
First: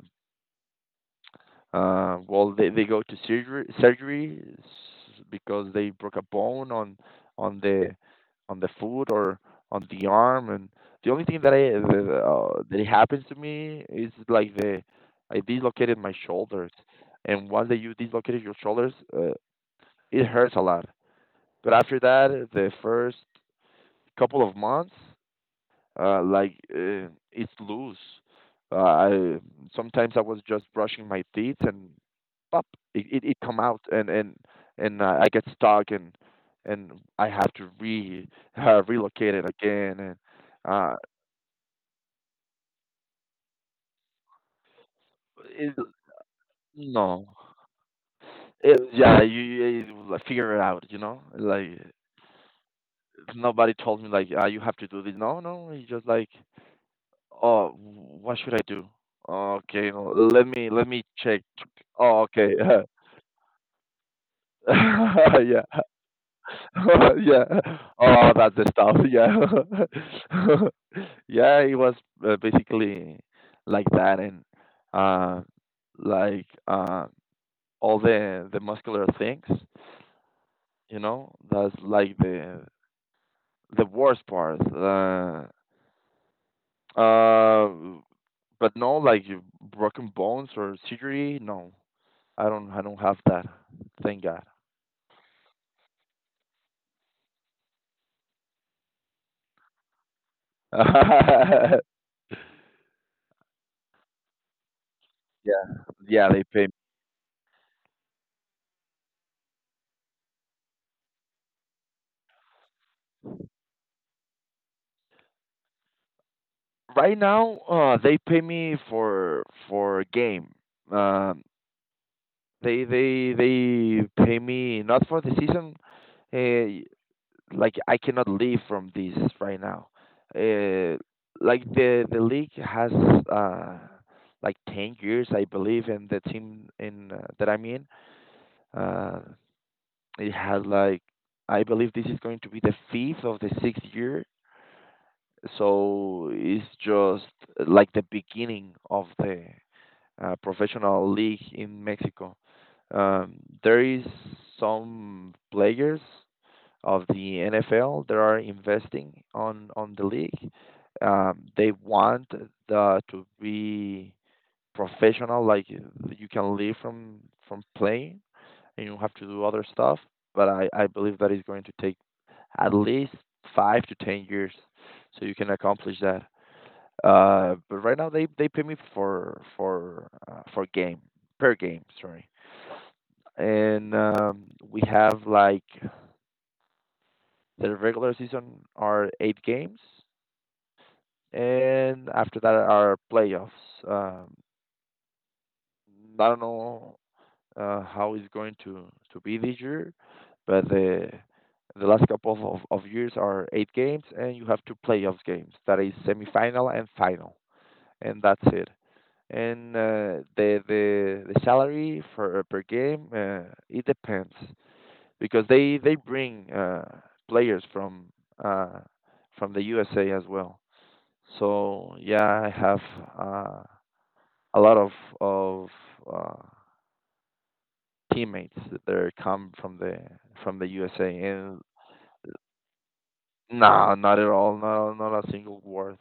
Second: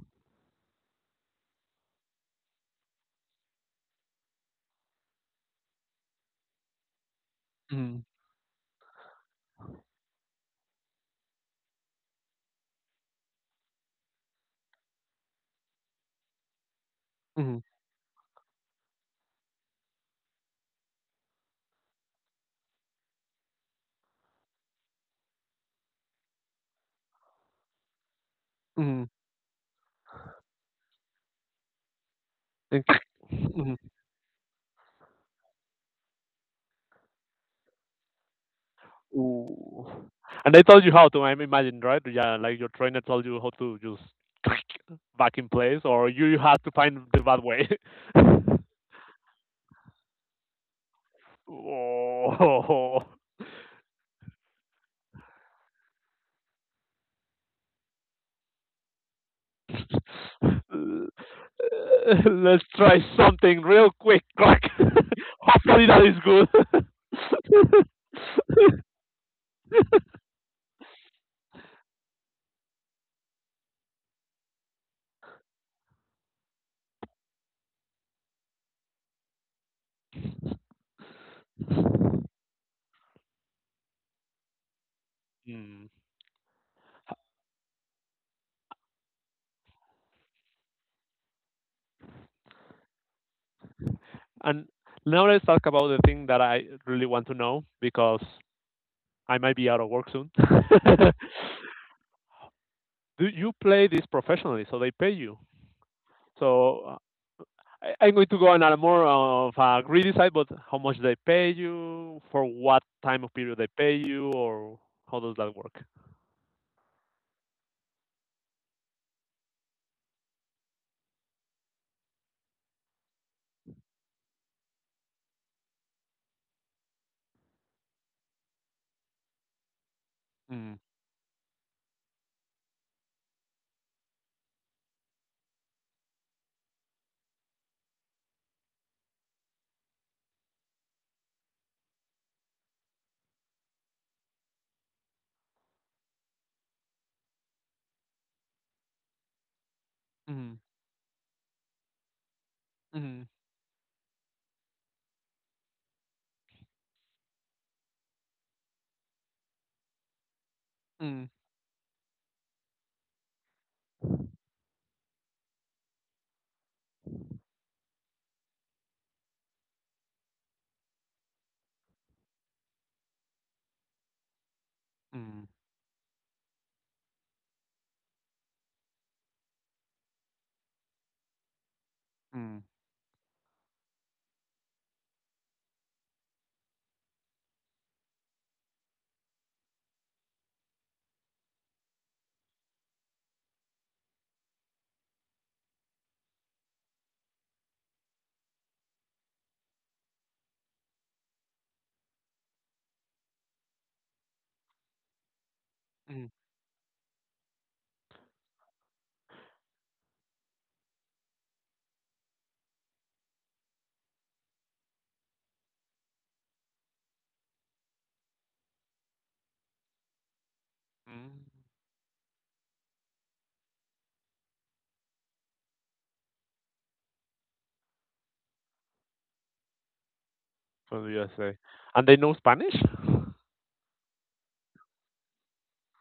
B: well, they go to surgery, because they broke a bone on on the on the foot or on the arm. And the only thing that that happens to me is like the I dislocated my shoulders. And
A: Mm-hmm.
B: once that you dislocated your shoulders, it hurts a lot. But after that, the first couple of months, it's loose.
A: Mm-hmm.
B: I Sometimes I was just brushing my teeth, and pop,
A: Thank you.
B: it come
A: Mhm.
B: out. And I get stuck, and I have to re [LAUGHS] relocate it
A: Ooh.
B: again. and
A: And they told you
B: uh,
A: how to, I imagine, right? Yeah, like your trainer told you how to just [LAUGHS] back in
B: it,
A: place, or you had to find the
B: no,
A: bad way.
B: it, yeah, you, you like, figure it out, like
A: [LAUGHS] Oh.
B: nobody told me like you have to do this. No, no, it's just like, oh, what should I do? Okay, no, let me
A: L-
B: check.
A: [LAUGHS]
B: Oh, okay.
A: Let's
B: [LAUGHS]
A: try something real quick, crack. [LAUGHS]
B: [LAUGHS] Yeah.
A: Hopefully that is good.
B: [LAUGHS] Yeah.
A: [LAUGHS]
B: Oh, that's the stuff. Yeah. [LAUGHS] Yeah, it was basically like that and uh like all the muscular things, you know? That's like the worst part.
A: Mm.
B: Uh but no like broken bones or surgery, no. I don't have that. Thank God.
A: And now let's talk about the thing that I really want to know, because I might be out of work soon. [LAUGHS]
B: [LAUGHS]
A: Do you play this professionally? So they pay you.
B: Yeah. Yeah, they pay.
A: So I'm going to go on a more of a greedy side, but how much they pay you, for what time of period they pay you, or how does that work?
B: Right now, they pay me for a game. Um, they pay me not for the season. Uh, like I cannot leave from this right now.
A: Mm,
B: Uh, like the league has uh like 10 years, I believe, and the team in that I'm in uh it has like, I believe, this is going to be the fifth of the sixth year, so it's just like the beginning of the
A: mm,
B: professional league in Mexico.
A: mm,
B: Um, there is some players of the NFL that are investing on the league.
A: mm,
B: They want the, to be professional, like you can live from playing, and you have to do other stuff. But I believe that is going to take at least 5 to 10 years, so you
A: mm,
B: can accomplish that. But right now they pay me for game per game, sorry.
A: mm,
B: And we have like the regular season are 8 games, and after that are playoffs. Um, I don't know how it's going to be this year, but the last couple of years are 8 games, and you have 2 playoffs games. That is
A: mm,
B: semifinal and final, and that's it. And the salary for per game it depends because they bring players uh, from the USA as well. So
A: mm.
B: yeah, I have uh, a lot of uh, teammates that they come from the USA,
A: From the USA.
B: and
A: And they know Spanish?
B: no, not at all. Not not a single worth.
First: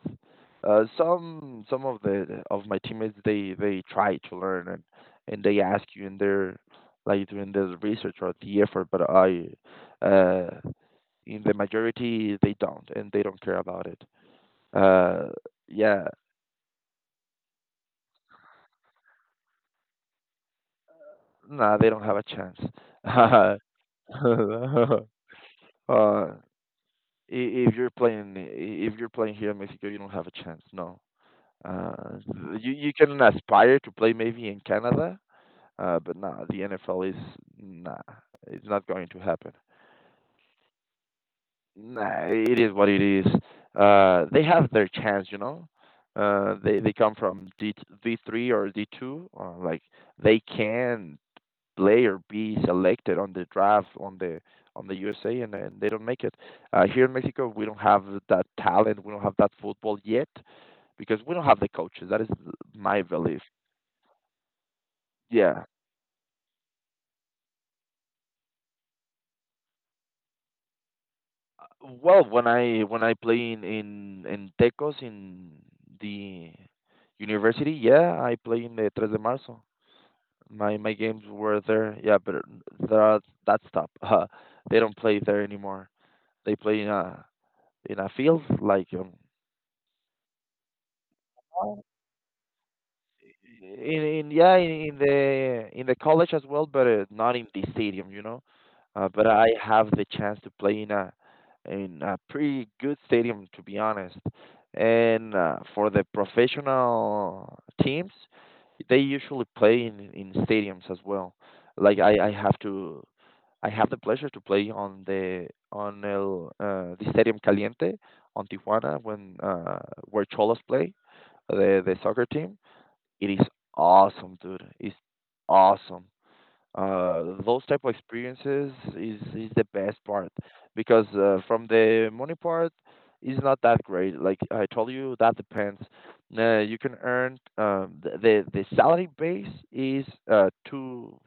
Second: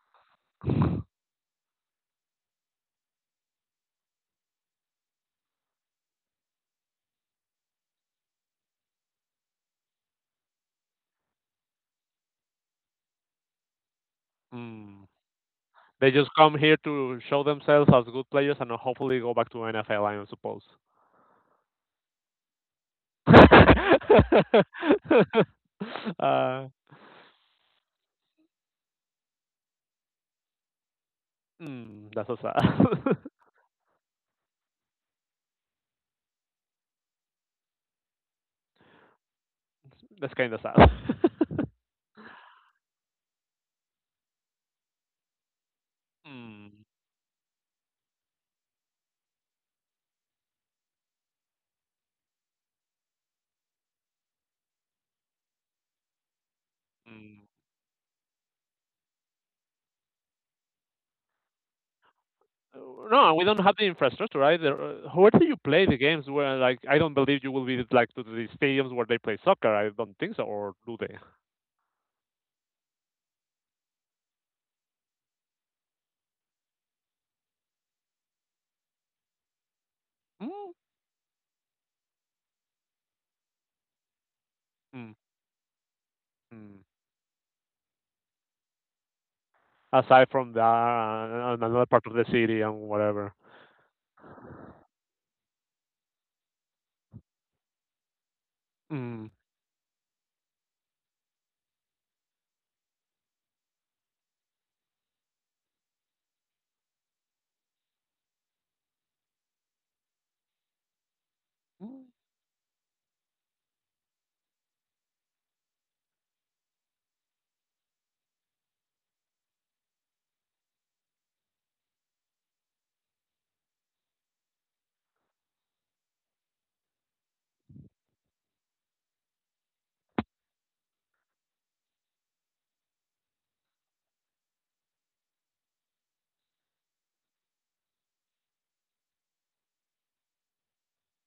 B: Some of the of my teammates they try to learn and they ask you, and they're like doing this research or the effort, but I uh in the majority they don't, and they don't care about it.
A: Mm.
B: Uh, yeah,
A: They just come here to show themselves as good players and hopefully go back to NFL, I suppose.
B: nah, they don't have a chance.
A: [LAUGHS]
B: [LAUGHS] [LAUGHS] Uh,
A: uh,
B: if you're playing here in Mexico, you don't have a chance. No. Uh,
A: that's so
B: you you
A: sad.
B: can
A: [LAUGHS]
B: aspire to play maybe in Canada, but nah, the NFL is, nah, it's not going to happen.
A: That's kind of sad. [LAUGHS]
B: Nah, it is what it is. They have their chance, you know.
A: Mm,
B: They come from D D3 or D2, like they can play or be selected on the draft on the USA, and they don't make it. Here in
A: mm.
B: Mexico, we don't have that talent, we don't have that football yet, because we don't have the coaches. That is my
A: No,
B: belief.
A: we don't have the infrastructure either. Where do you
B: Yeah.
A: play the games? Where, like, I don't believe you will be like to the stadiums where they play soccer. I don't think so, or do they?
B: Uh, well, when I play in Tecos in the university, yeah, I play in the Tres de Marzo.
A: Mm,
B: My games were there. Yeah, but that that stop. [LAUGHS] They don't
A: mm,
B: play there anymore. They play
A: mm.
B: in a field like
A: Aside from that, another part of the city and whatever.
B: in the college as well, but not in the stadium, you know. But
A: Mm,
B: I have the chance to play in a pretty good stadium, to be honest. And for the professional teams, they usually play in stadiums as well. Like
A: mm.
B: I I have to I have the pleasure to play on the on el the Stadium Caliente on Tijuana when where Cholas play the soccer team, it is awesome, dude. It's awesome. Those type of experiences is the best part because from the money part is not that great. Like I told you, that depends. You can earn the salary base is two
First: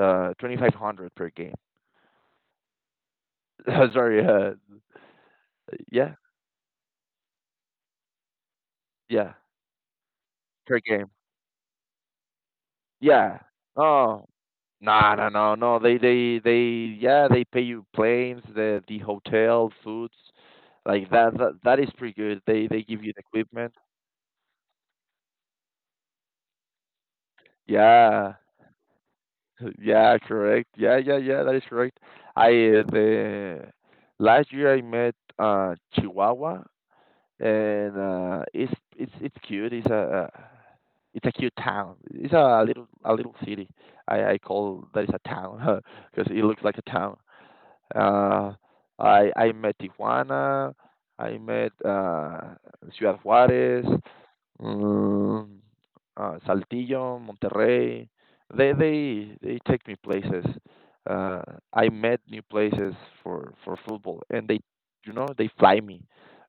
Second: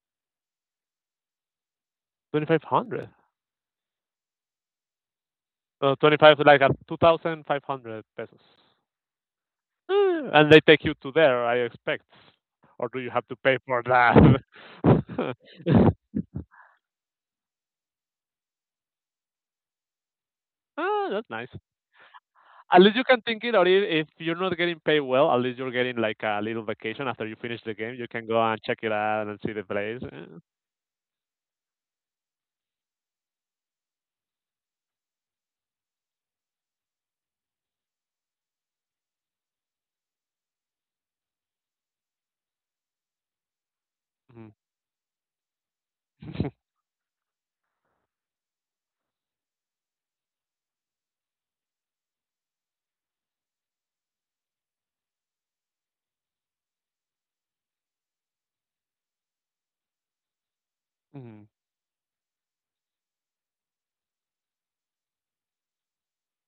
B: 2,500 per game.
A: 2,500.
B: [LAUGHS] Sorry, yeah,
A: 25, like, at two thousand five hundred pesos.
B: yeah,
A: And they
B: per
A: take you
B: game.
A: to there, I expect. Or do you have
B: Yeah.
A: to pay for
B: Oh.
A: that?
B: No, no, no, no.
A: [LAUGHS]
B: They, they. Yeah, they pay you planes, the hotel, foods, like
A: Oh, that's
B: that.
A: nice.
B: That that is pretty good. They
A: At least
B: give
A: you
B: you the
A: can think it, or
B: equipment.
A: I- if you're not getting paid well, at least you're getting like a little vacation after you finish the game. You can
B: Yeah,
A: go and check it out and see the
B: [LAUGHS]
A: place.
B: yeah,
A: Eh,
B: correct. Yeah, yeah, yeah. That is correct. I the last year I met Chihuahua, and it's cute. It's it's a cute town. It's a little city. I
A: mhm.
B: call that is a town [LAUGHS] because it
A: Mhm.
B: looks like a town. Uh, I met Tijuana. I met Ciudad Juárez, mm, Saltillo, Monterrey. They take me places. Uh,
A: Mhm.
B: I met new places for football, and they, you know, they fly me.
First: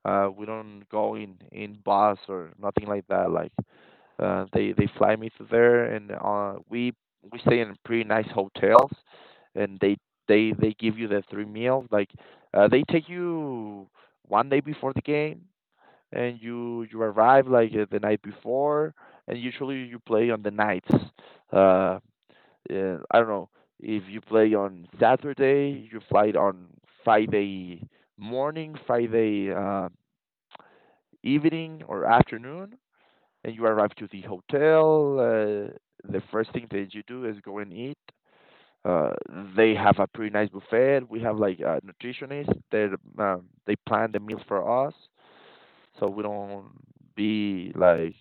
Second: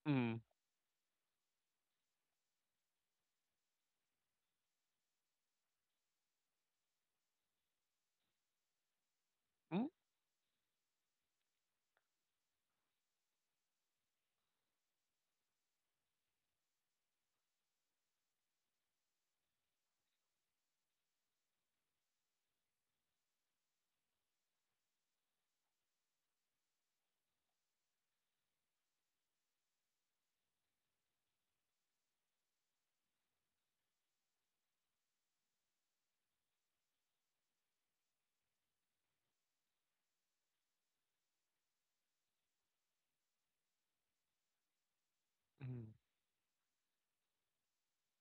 A: Mhm.
B: We don't go in bus or nothing like that. Like they fly me to there, and we stay in pretty nice hotels, and
A: Mhm.
B: they give you the 3 meals. Like they take you 1 day before the game, and you arrive like the night before, and usually you play on the nights. Uh, I don't know, if you play on Saturday, you fly on Friday morning, Friday evening or afternoon, and you arrive to the hotel. The first thing that you do is go and eat. Uh, they have a pretty nice buffet. We have like a nutritionist that they plan the meals for us, so
A: [LAUGHS]
B: we don't be like,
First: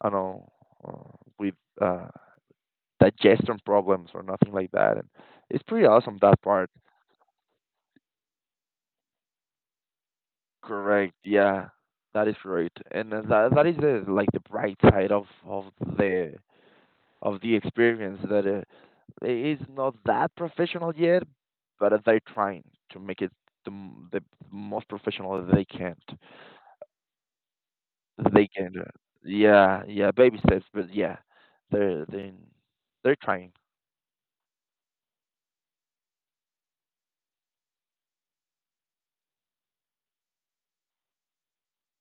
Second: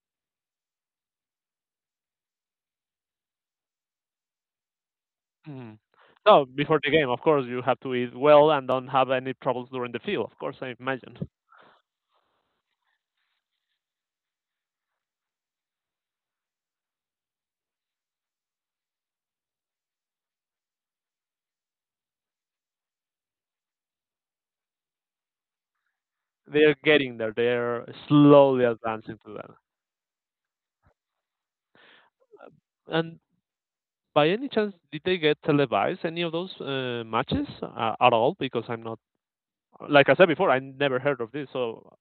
B: I don't know, with uh, digestion problems or nothing like that. And it's pretty awesome that
A: So
B: part.
A: before the game, of course, you have to eat well and don't have any troubles during the field. Of course, I
B: Correct.
A: imagine
B: Yeah, that is right. And that that is the like the bright side the of the experience that is not that professional yet, but they're trying to make it the, the most professional that they can.
A: they're getting there. They're
B: They
A: slowly
B: can,
A: advancing to that.
B: yeah, yeah, baby steps, but yeah, they're they they're
A: And
B: trying.
A: by any chance, did they get televised any of those matches at all? Because I'm not, like I said before, I never heard of this. So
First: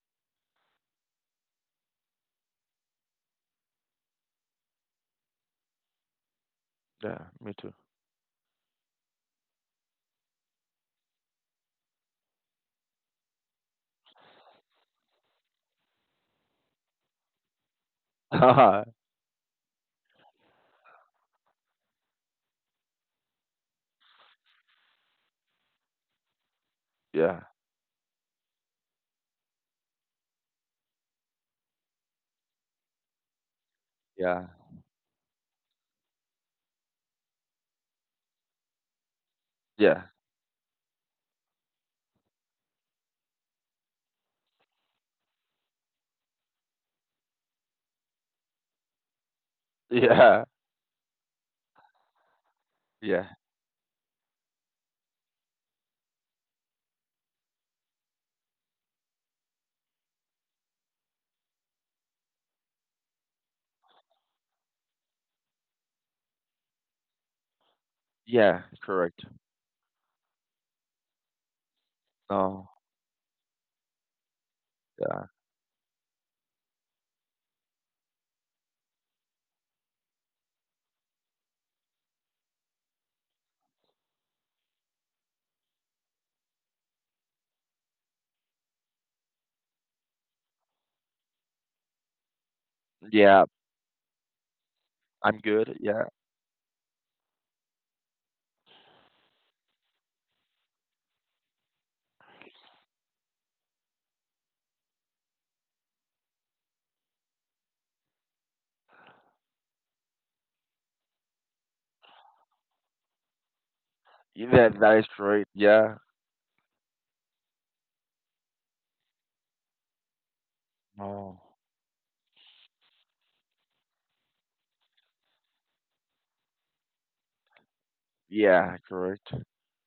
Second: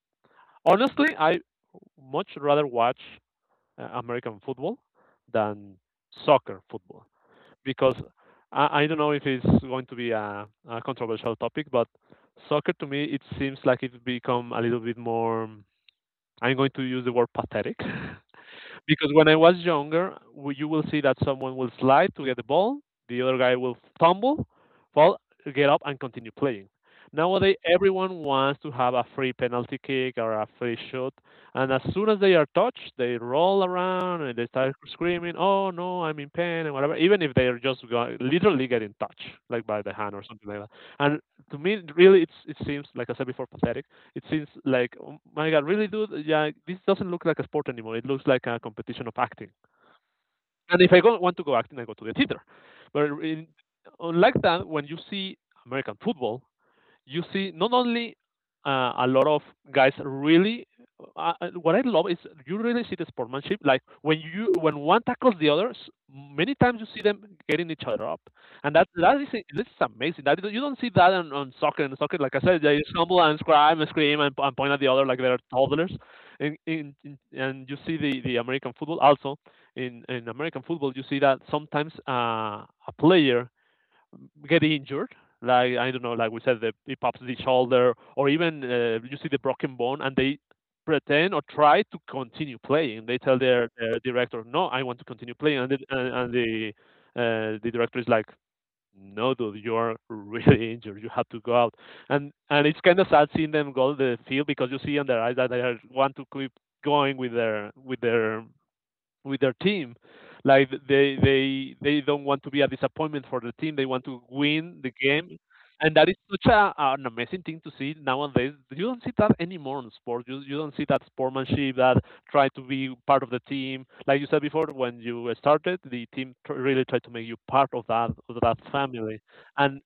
A: honestly, I much rather watch American football than soccer football,
B: Yeah, me too.
A: because I don't know if it's going to be a controversial topic, but soccer to me, it seems like it's become a little bit more, I'm going to use the word, pathetic. [LAUGHS]
B: [LAUGHS] yeah,
A: Because when I was younger, you will see that someone will slide to get the ball, the other guy will tumble, fall, get up, and continue playing.
B: yeah,
A: Nowadays, everyone wants to have a free penalty kick or a free shot, and as soon as they are touched, they roll around and they start screaming, "Oh no, I'm in pain" and whatever. Even if they are just literally getting touched, like by the
B: yeah,
A: hand or something like that. And to me, really, it's, it seems like I said before, pathetic. It seems like, oh my God, really, dude? Yeah, this doesn't look like a sport anymore. It looks like a competition of acting.
B: yeah,
A: And if I go, want to go acting, I go to the theater. But
B: yeah,
A: unlike that, when you see American football, you see not only a lot of guys really, what I love is you really see the sportsmanship, like when you when one tackles the others, many times you see them getting each other up.
B: yeah.
A: And that that
B: Correct.
A: is this is amazing, that you don't see that on soccer. In soccer, like I said,
B: No.
A: they stumble and scream and scream, and point at the other like
B: Yeah.
A: they're toddlers. And you see the American football. Also in American football, you see that sometimes a player get injured. Like, I don't know, like we said, he pops the shoulder, or even you see the broken bone, and they pretend or try to continue playing. They tell
B: Yeah.
A: their director, "No, I want to continue
B: I'm
A: playing,"
B: good. Yeah.
A: and the the director is like, "No, dude, you are really [LAUGHS] injured. You have to go out." And it's kind of sad seeing them go to the field, because you see in their eyes that want to keep going with their with their with their team. Like, they don't want to be a disappointment for the team. They want to
B: Yeah,
A: win the
B: that is
A: game,
B: correct.
A: and
B: Yeah.
A: that is such a, an amazing thing to see. Nowadays you don't see that anymore in sports. You don't see that
B: No.
A: sportsmanship, that try to be part of the team. Like you said before, when you started, the really tried to make you part of that
B: Yeah.
A: family,
B: Correct.
A: and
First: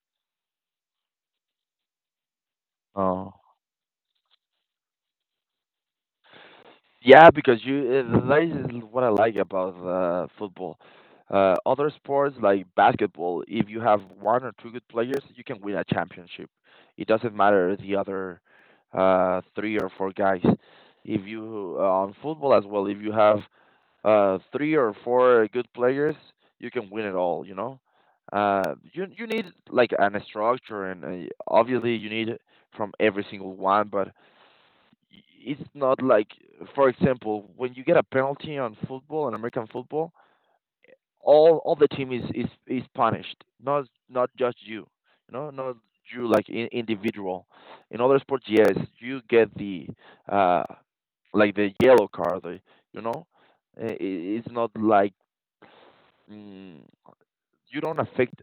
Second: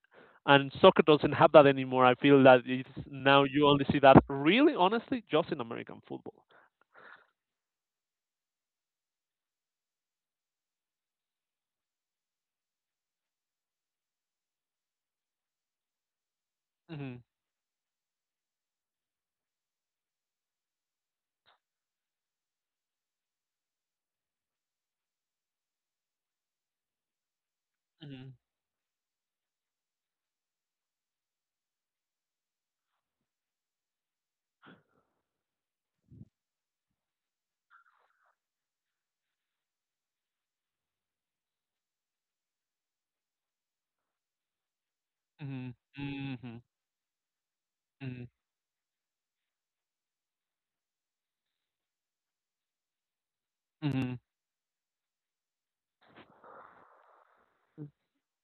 A: and soccer doesn't have that anymore. I feel that it's
B: No.
A: now, you only see that really, honestly, just in American football.
B: Yeah, because you that is what I like about football. Other sports like basketball, if you have one or two good players, you can win a championship. It
A: Hmm.
B: doesn't matter the other three or four guys. If you on football as well, if you have three or four good players, you can win it all. You know,
A: Hmm.
B: you you need like an structure, and obviously you need from every single one, but it's not like, for example, when you get a penalty on football, on american football, all the team is is punished, not just you, you know,
A: Hmm.
B: not you like
A: Hmm.
B: in, individual in other
A: Mhm,
B: sports. Yes, you get the uh like the yellow card, you know.
A: mhm,
B: It's not like, mm, you don't affect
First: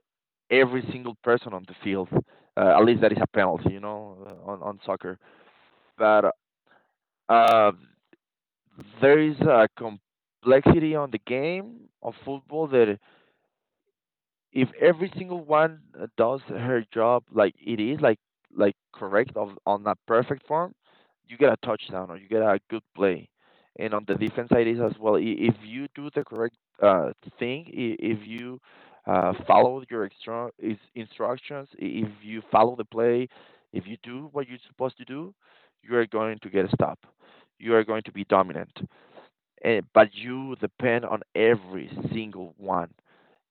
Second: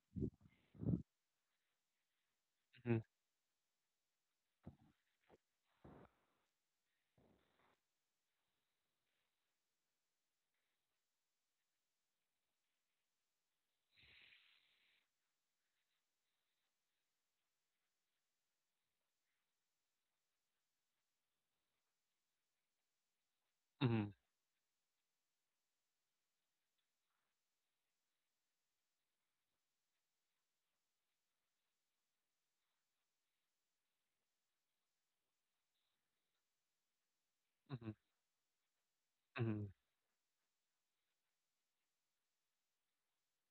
B: every single person on the field, at
A: mhm,
B: least that is a penalty, you know, on soccer. But uh there is a complexity on the game of football that if every single one does her job like it is like correct of, on that perfect form, you get a touchdown or you get a good play. And on
A: mhm,
B: the defense side is as well. I- If you do the correct uh, thing, if you follow your extra is instructions, if you follow the play, if you do what you're supposed to do, you are going to get a stop. You are
A: mhm,
B: going to be dominant,
A: mhm,
B: eh, but you depend on every single one.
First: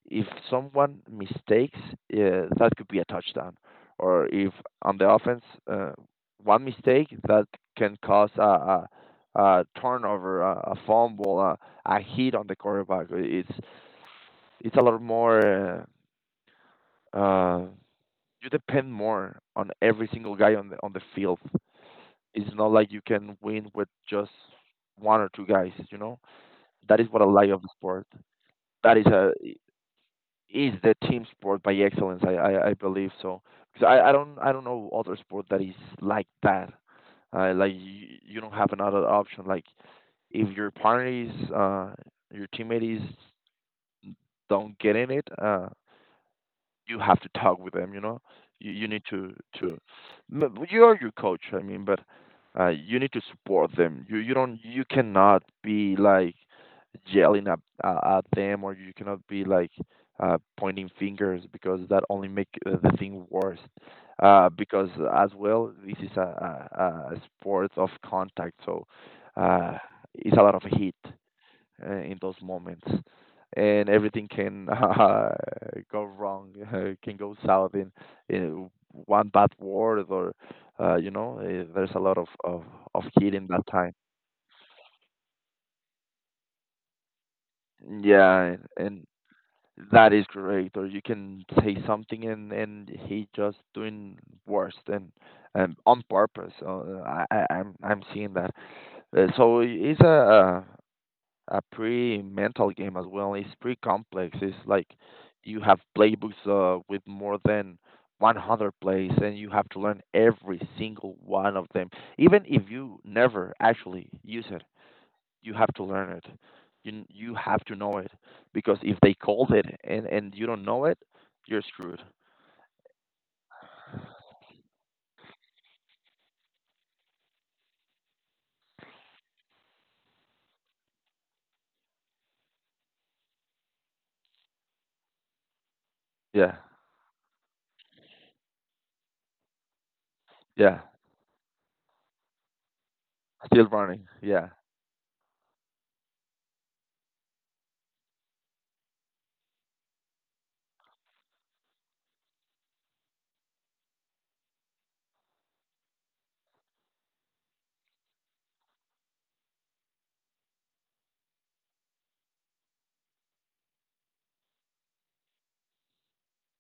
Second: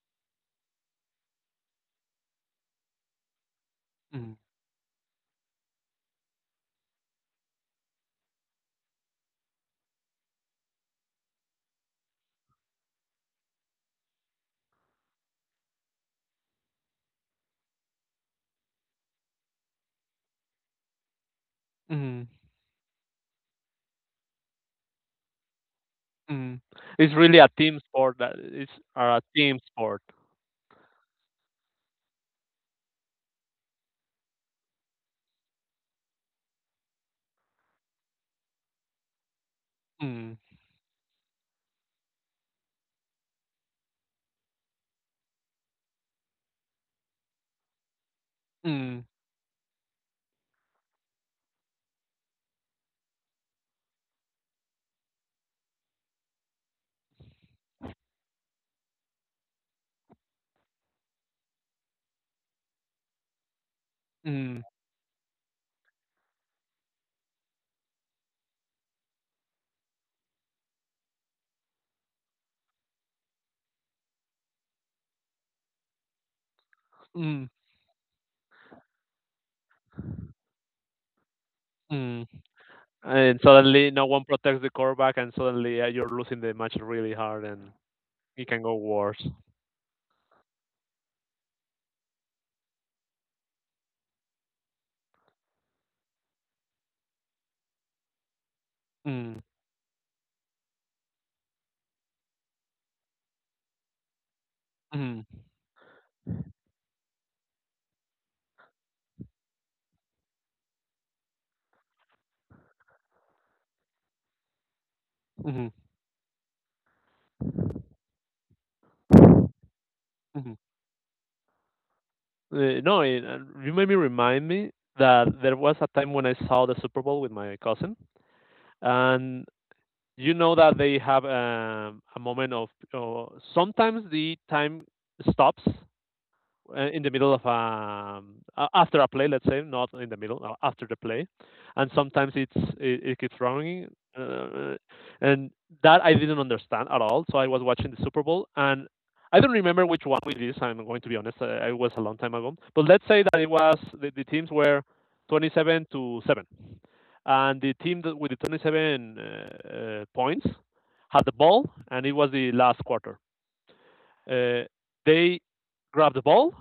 B: If someone mistakes, that could be a touchdown, or
A: mhm,
B: if on the offense, uh, one mistake that can cause a turnover, a fumble, a hit on the quarterback. It's a lot more. Uh, uh, you depend more on every single guy on the field.
A: mhm,
B: It's not like you can win with just one or two guys. You know
A: mhm.
B: that is
A: It's
B: what I
A: really a
B: like of the
A: team
B: sport.
A: sport. That, it's
B: That is
A: a
B: a
A: team sport.
B: Is the team sport by excellence. I believe so. 'Cause I don't know other sport that is like that. Like you don't have another option. Like
A: Mm,
B: if your partner is your teammate is don't get in it. You have to talk with them. You know, you
A: mm,
B: need to to you are your coach. I mean, but you need to support them. You don't you cannot be like yelling at them, or you cannot be like pointing fingers because that only make the thing worse. Uh,
A: mm,
B: because as well, this is a sport of contact, so uh, it's a lot of heat in those moments, and everything can [LAUGHS] go wrong, [LAUGHS] can go
A: mm,
B: south in one bad word, or there's a lot
A: mm.
B: of heat
A: And
B: in that
A: suddenly
B: time.
A: no one protects the quarterback, and suddenly you're losing the match really hard, and it
B: Yeah,
A: can go
B: and
A: worse.
B: that is correct. Or you can say something and he just doing worse than on purpose. So, I'm seeing that. Uh,
A: Mm,
B: so it's a pretty mental game as well. It's pretty complex. It's like
A: mm,
B: you have playbooks with more than 100 plays, and you have to learn every single one of them. Even if you never actually use it, you
A: mhm,
B: have to learn it. You have to know it because if they called it and you
A: mhm.
B: don't know it, you're screwed.
A: No, you made me remind me that there was a time when I saw the Super Bowl with my cousin, and you know that they have a moment of, sometimes the time stops
B: Yeah,
A: in the middle of, after a play, let's say, not in the middle,
B: yeah.
A: after the play, and sometimes it keeps
B: Still
A: running.
B: running. Yeah,
A: Uh, and that I didn't understand at all, so I was watching the Super Bowl, and I don't remember which one it is, I'm going to be honest, it was a long time ago, but let's say that it was, the teams were 27 to 7, and the team that with the 27 points had the ball, and it was the last quarter. Uh, they grabbed the ball,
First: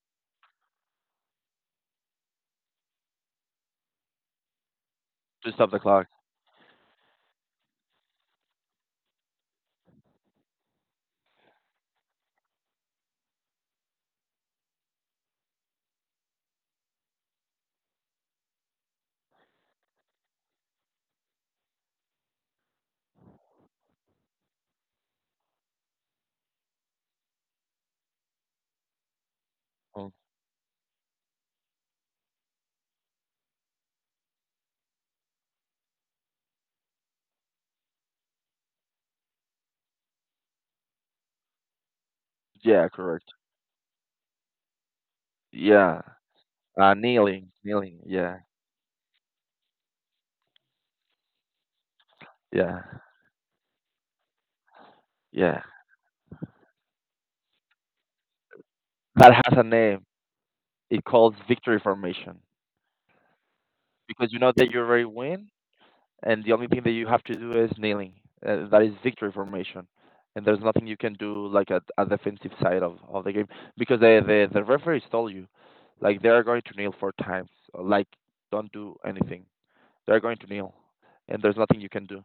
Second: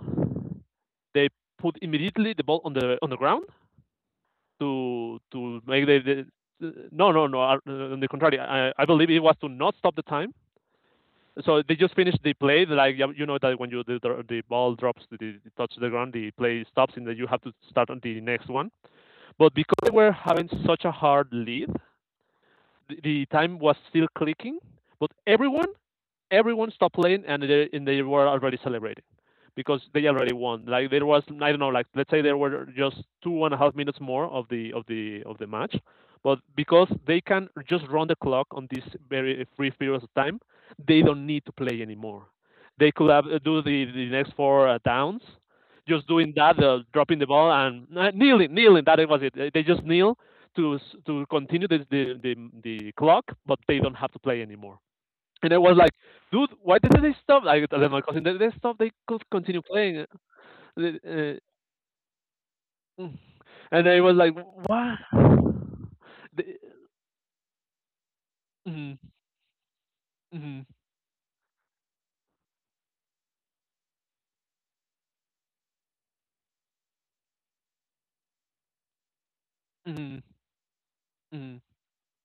A: they put immediately the ball on the ground to
B: to
A: to
B: stop the
A: make
B: clock.
A: the no no no on the contrary, I believe it was to not stop the time, so they just finished the play. Like, yeah, you know that when you the ball drops, the touch the ground, the play stops, and then you have to start on the next one. But because they were having such a hard lead, the time was still clicking, but everyone stopped playing, and they were already celebrating because they
B: Oh,
A: already won. Like, there was, I don't know, like, let's say there were just 2.5 minutes more of the match, but because they can just run the clock on this very brief period of time, they don't need to play anymore.
B: yeah,
A: They could have
B: correct.
A: do the next four downs,
B: Yeah.
A: just doing that, dropping the ball
B: Kneeling,
A: and
B: kneeling. Yeah,
A: kneeling, kneeling. That was it. They just kneel to to continue
B: yeah,
A: the clock, but they don't have to play anymore. And I
B: yeah.
A: was like, dude, why did they stop? I tell my cousin, they stopped. They could
B: That has
A: continue
B: a
A: playing.
B: name. It
A: Uh,
B: calls victory formation
A: [SIGHS] and I was
B: because
A: like,
B: you know that you already win,
A: what?
B: and the
A: The,
B: only thing that you have to do is kneeling. That is
A: mm,
B: victory formation, and there's
A: mm,
B: nothing you can do like at a defensive side of the game because the referees told you, like they are going to kneel four times. Like don't do anything. They
A: mm,
B: are going to kneel, and there's
A: mm.
B: nothing you can do.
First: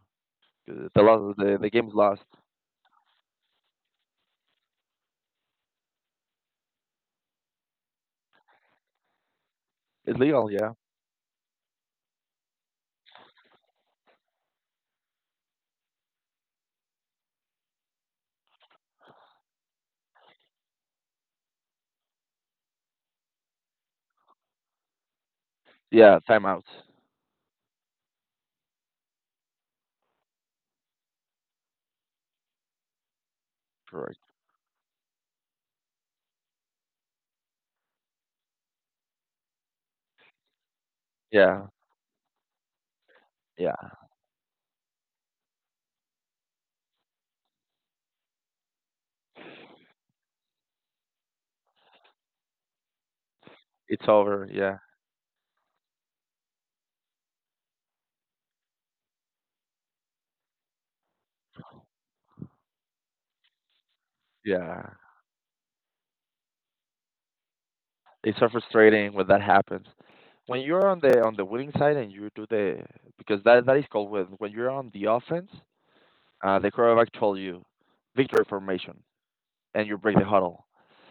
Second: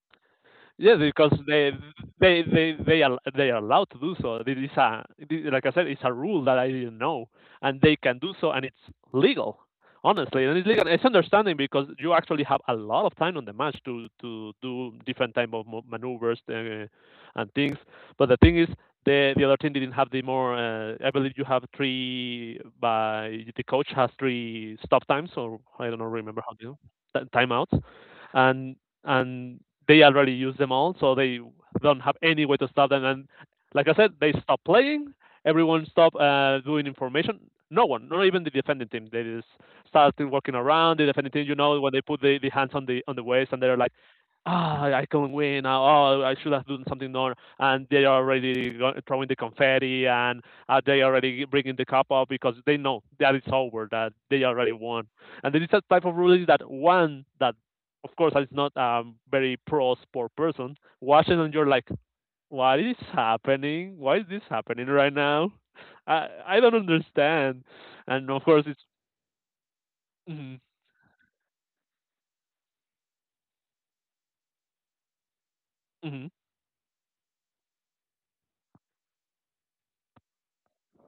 A: Yes,
B: The lo-
A: because
B: the
A: they
B: game's lost.
A: they they they are, they are allowed to do so. This is a like I said, it's a rule that I didn't know, and they can do so, and it's legal.
B: It's
A: Honestly,
B: legal,
A: and it's
B: yeah.
A: legal. It's understanding because you actually have a lot of time on the match to do different type of maneuvers and things. But the thing is, the other team didn't have the more. I believe you have three, by the coach has three stop times, or I don't know,
B: Yeah,
A: remember how
B: timeout.
A: they do timeouts, and and they already use them all, so they don't have any way to stop them. And like I said,
B: Correct.
A: they stop playing. Everyone stopped doing information. No one, not even the defending team. They just started working around the defending team. You
B: Yeah,
A: know, when they put the hands on the waist and they're
B: yeah.
A: like, ah, oh, I can win. Ah, oh, I should have done something more. And they are already throwing the confetti, and they are already bringing the cup up because they know that it's over,
B: It's
A: that
B: over.
A: they already
B: Yeah,
A: won. And this a type of ruling that one that, of course, I'm not a very pro sport person. Watching and you're like, what is happening? Why is this happening
B: yeah.
A: right now? I don't understand. And
B: It's
A: of
B: surface
A: course, it's
B: trading when that happens.
A: mm,
B: When you're on the winning side and you do the because that is called when you're on the offense,
A: mm,
B: the quarterback told you victory formation and you break the huddle.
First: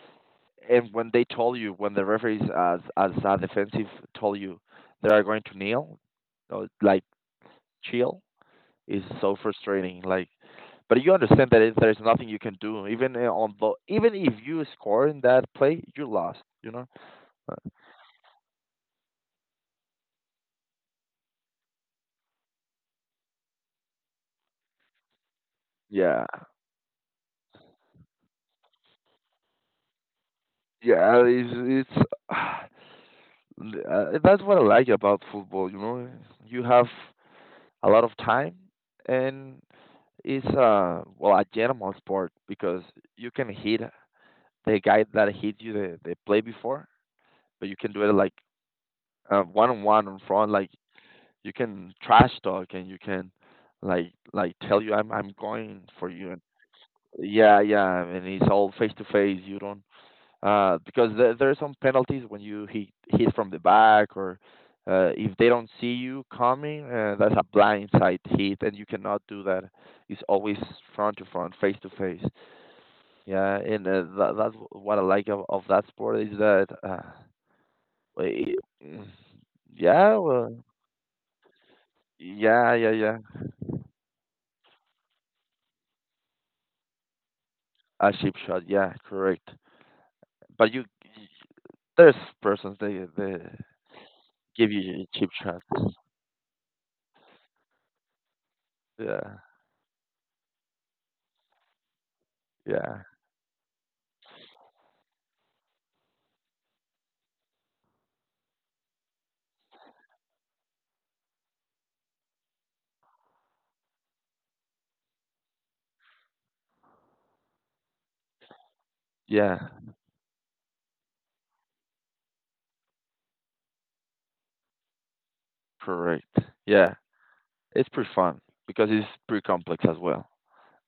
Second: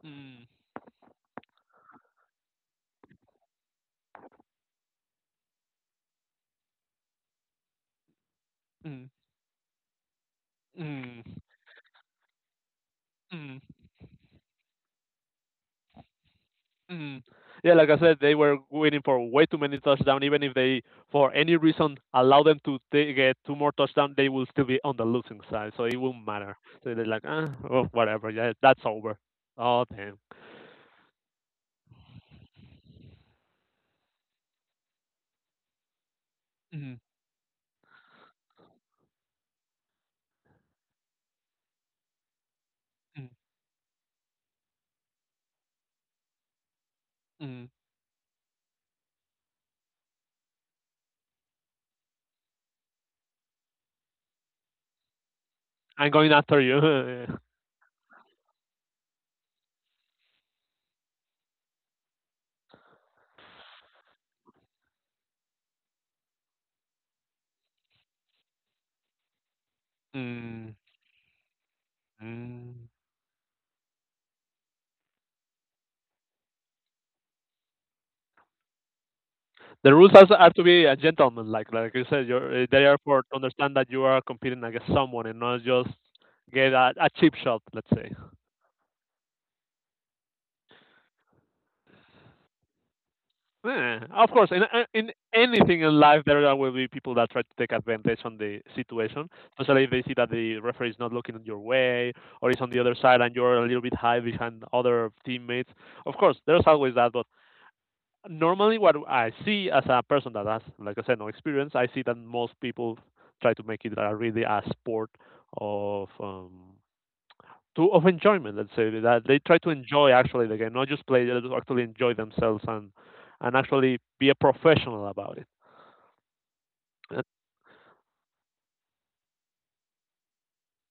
A: mm,
B: And when they told you when the referees as a defensive told you they are going to kneel, or, like chill is
A: mm,
B: so frustrating. Like, but you
A: mm,
B: understand that there's nothing you can do. Even on
A: mm,
B: the even if you score in that play, you lost. You know.
A: mm.
B: Uh,
A: yeah. Like I said, they were waiting for way too many touchdowns. Even if they, for any reason, allow them to get two more touchdowns, they will still be on the losing side, so it
B: Yeah.
A: won't matter. So they're like, ah, oh, whatever. Yeah, that's over. Oh damn.
B: Yeah, it's [SIGHS] uh, that's what I like about football. You know, you have
A: Mm,
B: a lot of time, and it's well a general sport because
A: mm,
B: you can hit the guy that hit you the play before,
A: mm.
B: but you can do it like one on one in front. Like you can trash talk and you can like tell you I'm going for
A: I'm going
B: you. And
A: after you. [LAUGHS]
B: yeah, yeah, and it's all face to face. You don't because there are some penalties when you hit from the back or if they don't see you coming, that's a blindside hit, and you cannot do that. It's always
A: mm,
B: front to front, face to face.
A: mm.
B: Yeah, and that's what I like of that sport is that, it-
A: The rules
B: yeah,
A: are to
B: well,
A: be a gentleman, like you said. You're
B: yeah,
A: they
B: yeah,
A: are
B: yeah,
A: for to understand that you are competing against someone and not just get a cheap shot. Let's say.
B: a cheap shot, yeah, correct. But you, there's persons they
A: Yeah, of course,
B: give you
A: in
B: cheap
A: anything
B: shots.
A: in life, there are- will be people that try to take advantage on the situation,
B: Yeah,
A: especially if they see that the referee is not looking your way or is on the other
B: yeah,
A: side and you're a little bit high behind other teammates. Of course, there's always that, but normally what I see as a person that has, like I said, no experience, I see that most people try to make it a, really a sport of to of enjoyment. Let's say that they try to
B: yeah,
A: enjoy actually the game, not just play, they just actually enjoy themselves and actually be a professional about it
B: correct. Yeah.
A: uh,
B: It's pretty fun because it's pretty complex as well.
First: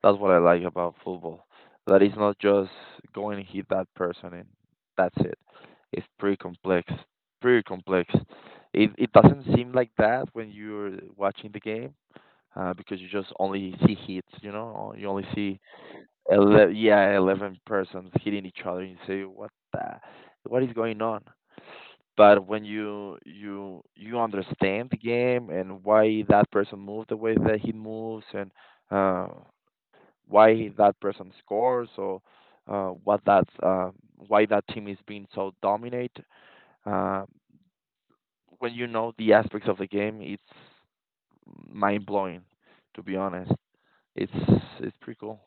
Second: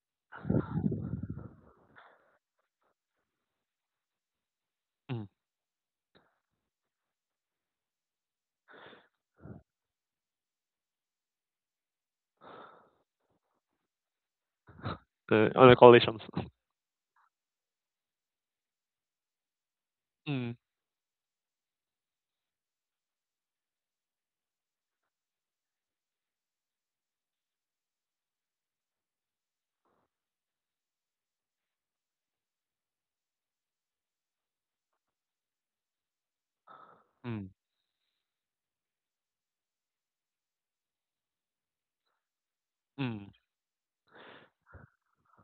B: That's what I like about football. That it's not just going and hit that person and that's
A: mm,
B: it. It's pretty complex. Pretty complex. It doesn't seem like that when you're watching the game because you just only see hits. You know, or you only see
A: on the collisions.
B: yeah 11 persons hitting each other. And you say, what the,
A: Mm,
B: what is going on? But when you understand the game and why that person moves the way that he moves and uh, why that person scores or what that why that team is being so dominant, uh,
A: mm,
B: when you know the aspects of the game, it's mind blowing. To be
A: mm.
B: honest, it's it's pretty cool.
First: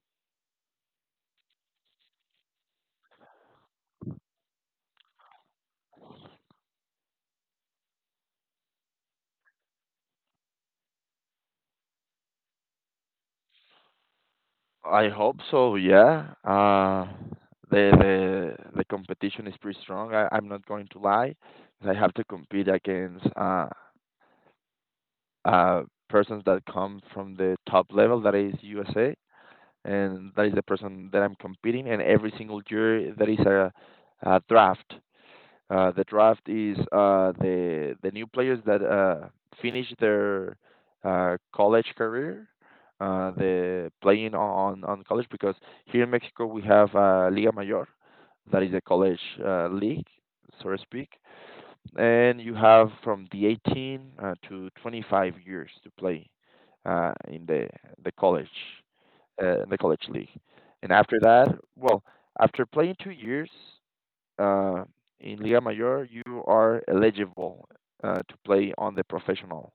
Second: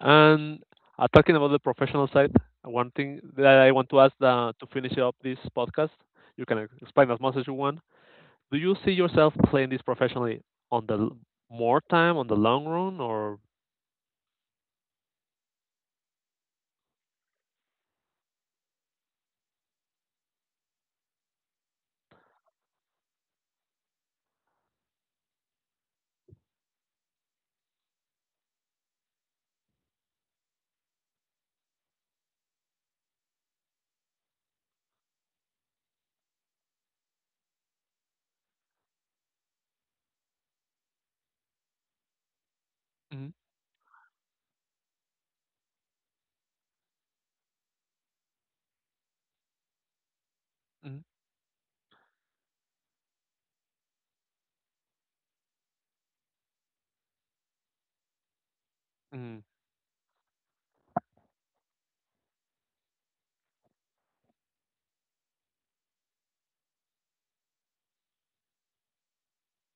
A: And talking about the professional side, one thing that I want to ask to finish up this podcast, you can explain as much as you want, do you see yourself playing this professionally on more time on the long run or
B: I hope so. Yeah. The competition is pretty strong. I'm not going to lie. I have to compete against uh, persons that come from the top level, that is USA, and that is the person that I'm competing. And every single year there is a draft the draft is the new players that finish their college career,
A: mm,
B: the playing on college because here in Mexico we have Liga Mayor, that is a college league, so to
A: mm,
B: speak, and you have from the 18 to 25 years to play in the college
A: mm,
B: in the college league, and after that, well, after playing 2 years uh, in Liga Mayor, you are eligible to play on the professional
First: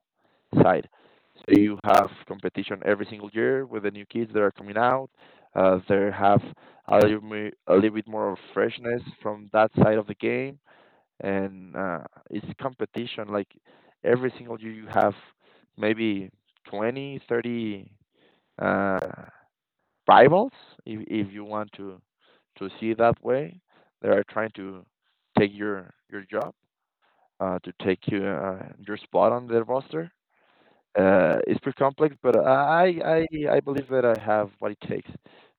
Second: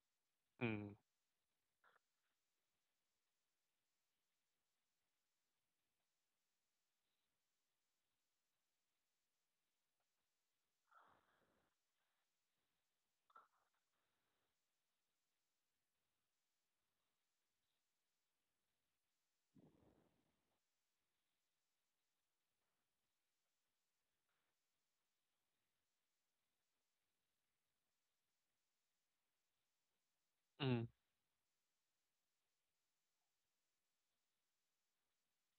B: side.
A: mm,
B: So you have competition every single year with the new kids that are coming out. They have a little bit more of freshness from that side of the game, and it's competition. Like every single year, you have maybe 20, 30. uh, rivals, if you want to see it that way. They are trying to take your job, your spot on their roster.
A: mm,
B: It's pretty complex, but I believe that I have what it takes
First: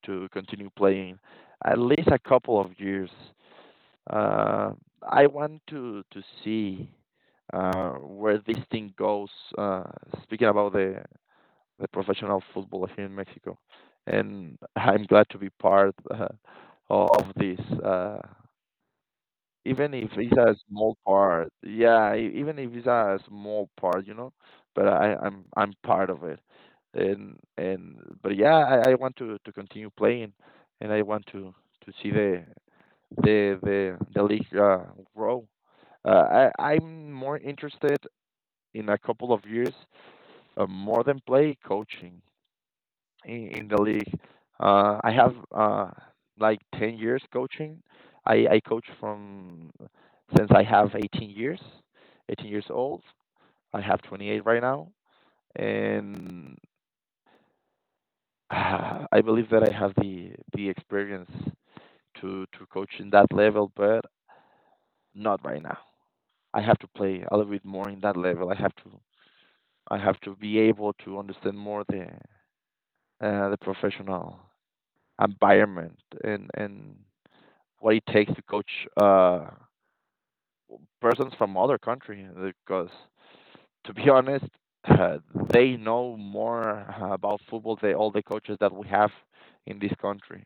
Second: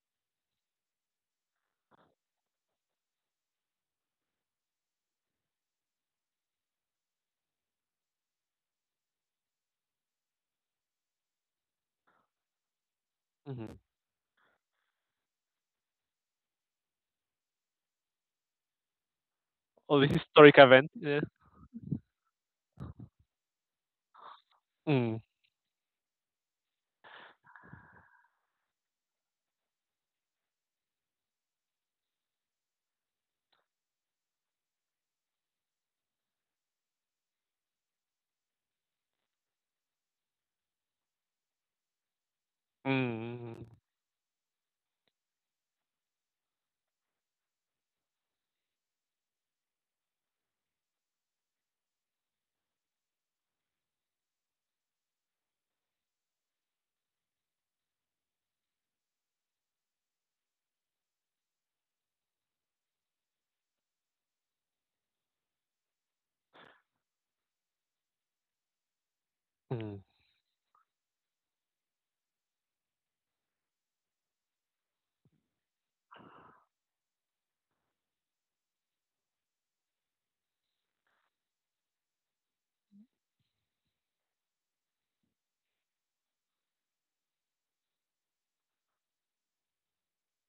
B: to continue playing at least a couple of years. Uh, I want to see where this thing goes. Uh, speaking about the professional football here in Mexico,
A: mm.
B: and [LAUGHS] I'm glad to be part of this. Even
A: or
B: if
A: this
B: it's a
A: historic event.
B: small
A: Yeah.
B: part, yeah, even if it's a small part, you know, but
A: mm,
B: I'm part of it, and but yeah, I want to continue playing, and I want to see the league grow. I'm more interested in a couple of years more than play coaching
A: mm, mm,
B: in the league. I have like 10 years coaching. I coach from since I have 18 years, 18 years old. I have 28 right now, and [SIGHS] I believe that I have the experience to coach in that level, but not right now. I have to play a little bit more in that level. I
A: mm,
B: have to be able to understand more the professional environment and what it takes to coach persons from other country because [LAUGHS] to be honest [LAUGHS] uh, they know more about football than all the coaches that we have in this country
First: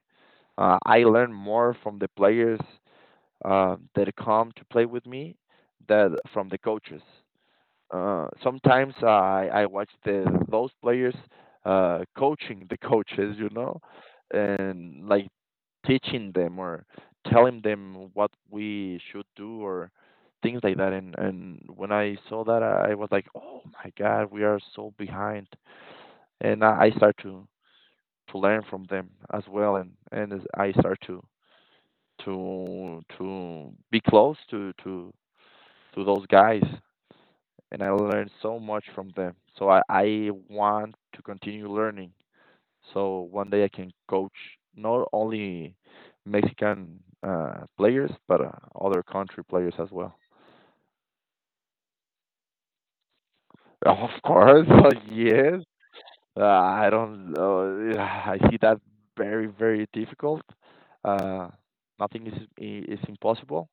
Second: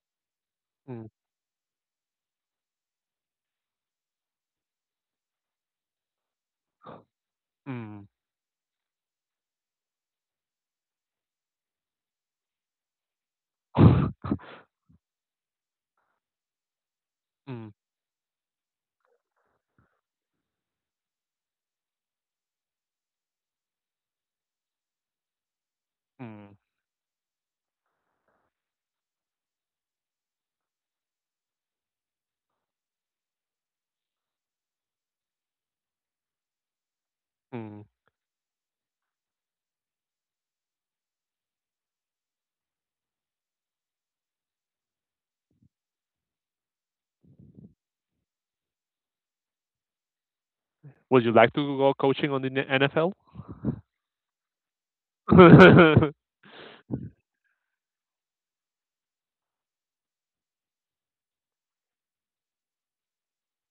B: I
A: mm,
B: learn more from the players that come to play with me than from the coaches
A: mm,
B: sometimes I watch the those players coaching the coaches, you know,
A: [LAUGHS]
B: and like teaching them or telling
A: mm,
B: them what we should do or things like that. And when I saw that, I was like, oh my God, we are so behind.
A: mm,
B: And I start to learn from them as well, and as I start to to be close to those guys and
A: mm.
B: I learned so much from them. So I want to continue learning. So one day I can coach not only Mexican players, but other country players as well.
A: Would you like to go coaching on the NFL?
B: Of course, [LAUGHS] yes.
A: [LAUGHS]
B: I don't. [SIGHS] I see that very, very difficult. Uh, nothing is is impossible.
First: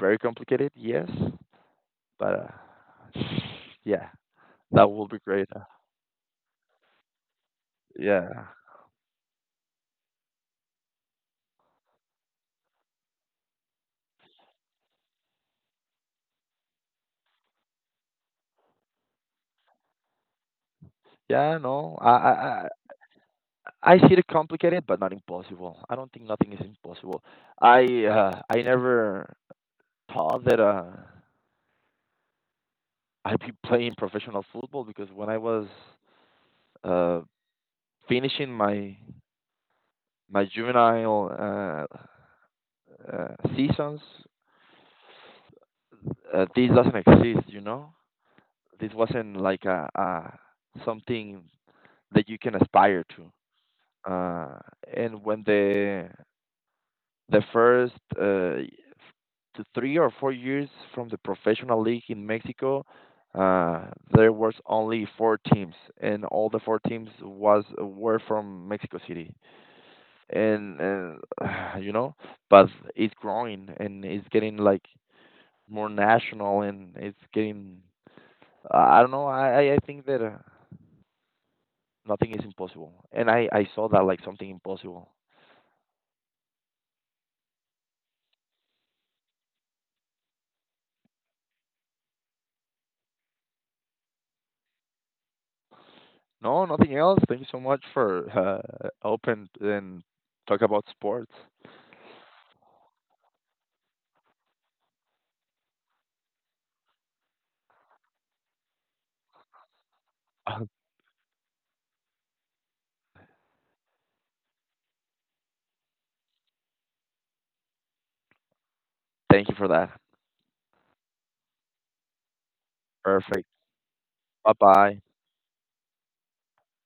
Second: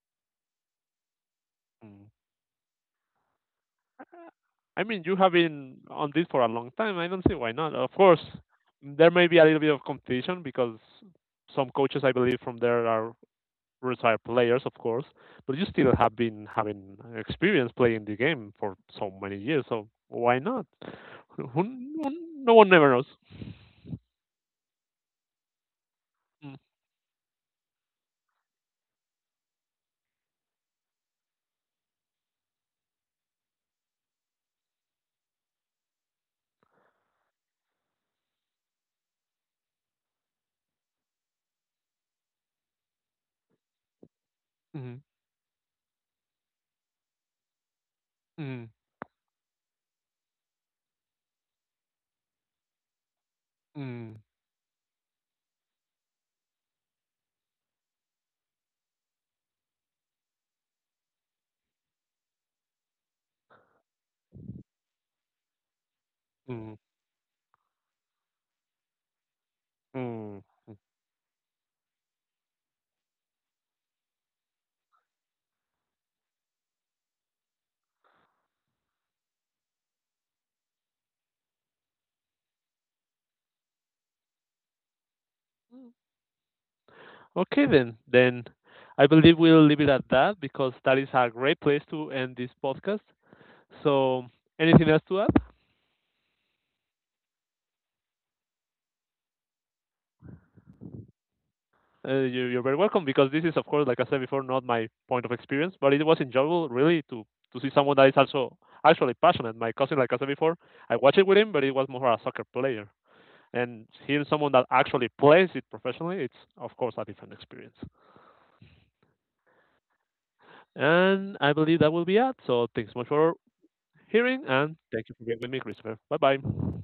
B: Very complicated, yes,
A: Mm.
B: but uh, [SIGHS] yeah,
A: I
B: that
A: mean,
B: will
A: you
B: be
A: have
B: great.
A: been on this for a long time. I don't see why not. Of course,
B: Yeah,
A: there may be a little bit of competition because some coaches, I believe, from there are retired players, of course, but you still have been having experience playing the game for so many years. So why not? Who,
B: yeah.
A: who,
B: No, I,
A: no
B: I,
A: one never knows.
B: I see it complicated, but not impossible. I don't think nothing
A: Mm,
B: is impossible. I never thought that I'd be [LAUGHS] playing professional football because when I was uh, finishing my my juvenile seasons,
A: mm,
B: this doesn't exist. You know,
A: mm,
B: this wasn't like a something that you can aspire to.
A: mm,
B: Uh, and when the first to 3 or 4 years from the professional league in Mexico, uh, there was only four teams, and all the
A: mm,
B: four teams was were from Mexico City,
A: mm.
B: and [SIGHS] you know, but it's growing and it's getting like more national, and it's getting I don't know I think that nothing is impossible, and I saw that like something impossible.
A: Okay, then. Then I believe we'll leave it at that because that is a great place to end this podcast. So, anything else to add?
B: No, nothing else. Thank you so much for open and talk about sports.
A: You're very welcome because this is, of course, like I said before, not my point of experience, but it was enjoyable really to see someone that is also actually passionate. My cousin, like I said before,
B: [LAUGHS]
A: I watched it with him, but he was more a soccer player. And hearing someone that actually plays it professionally, it's of course a different experience.
B: Thank you for that.
A: And I believe that will be it. So thanks so much for
B: Perfect.
A: hearing,
B: Bye
A: and
B: bye.
A: thank you for being with me, Christopher. Bye bye.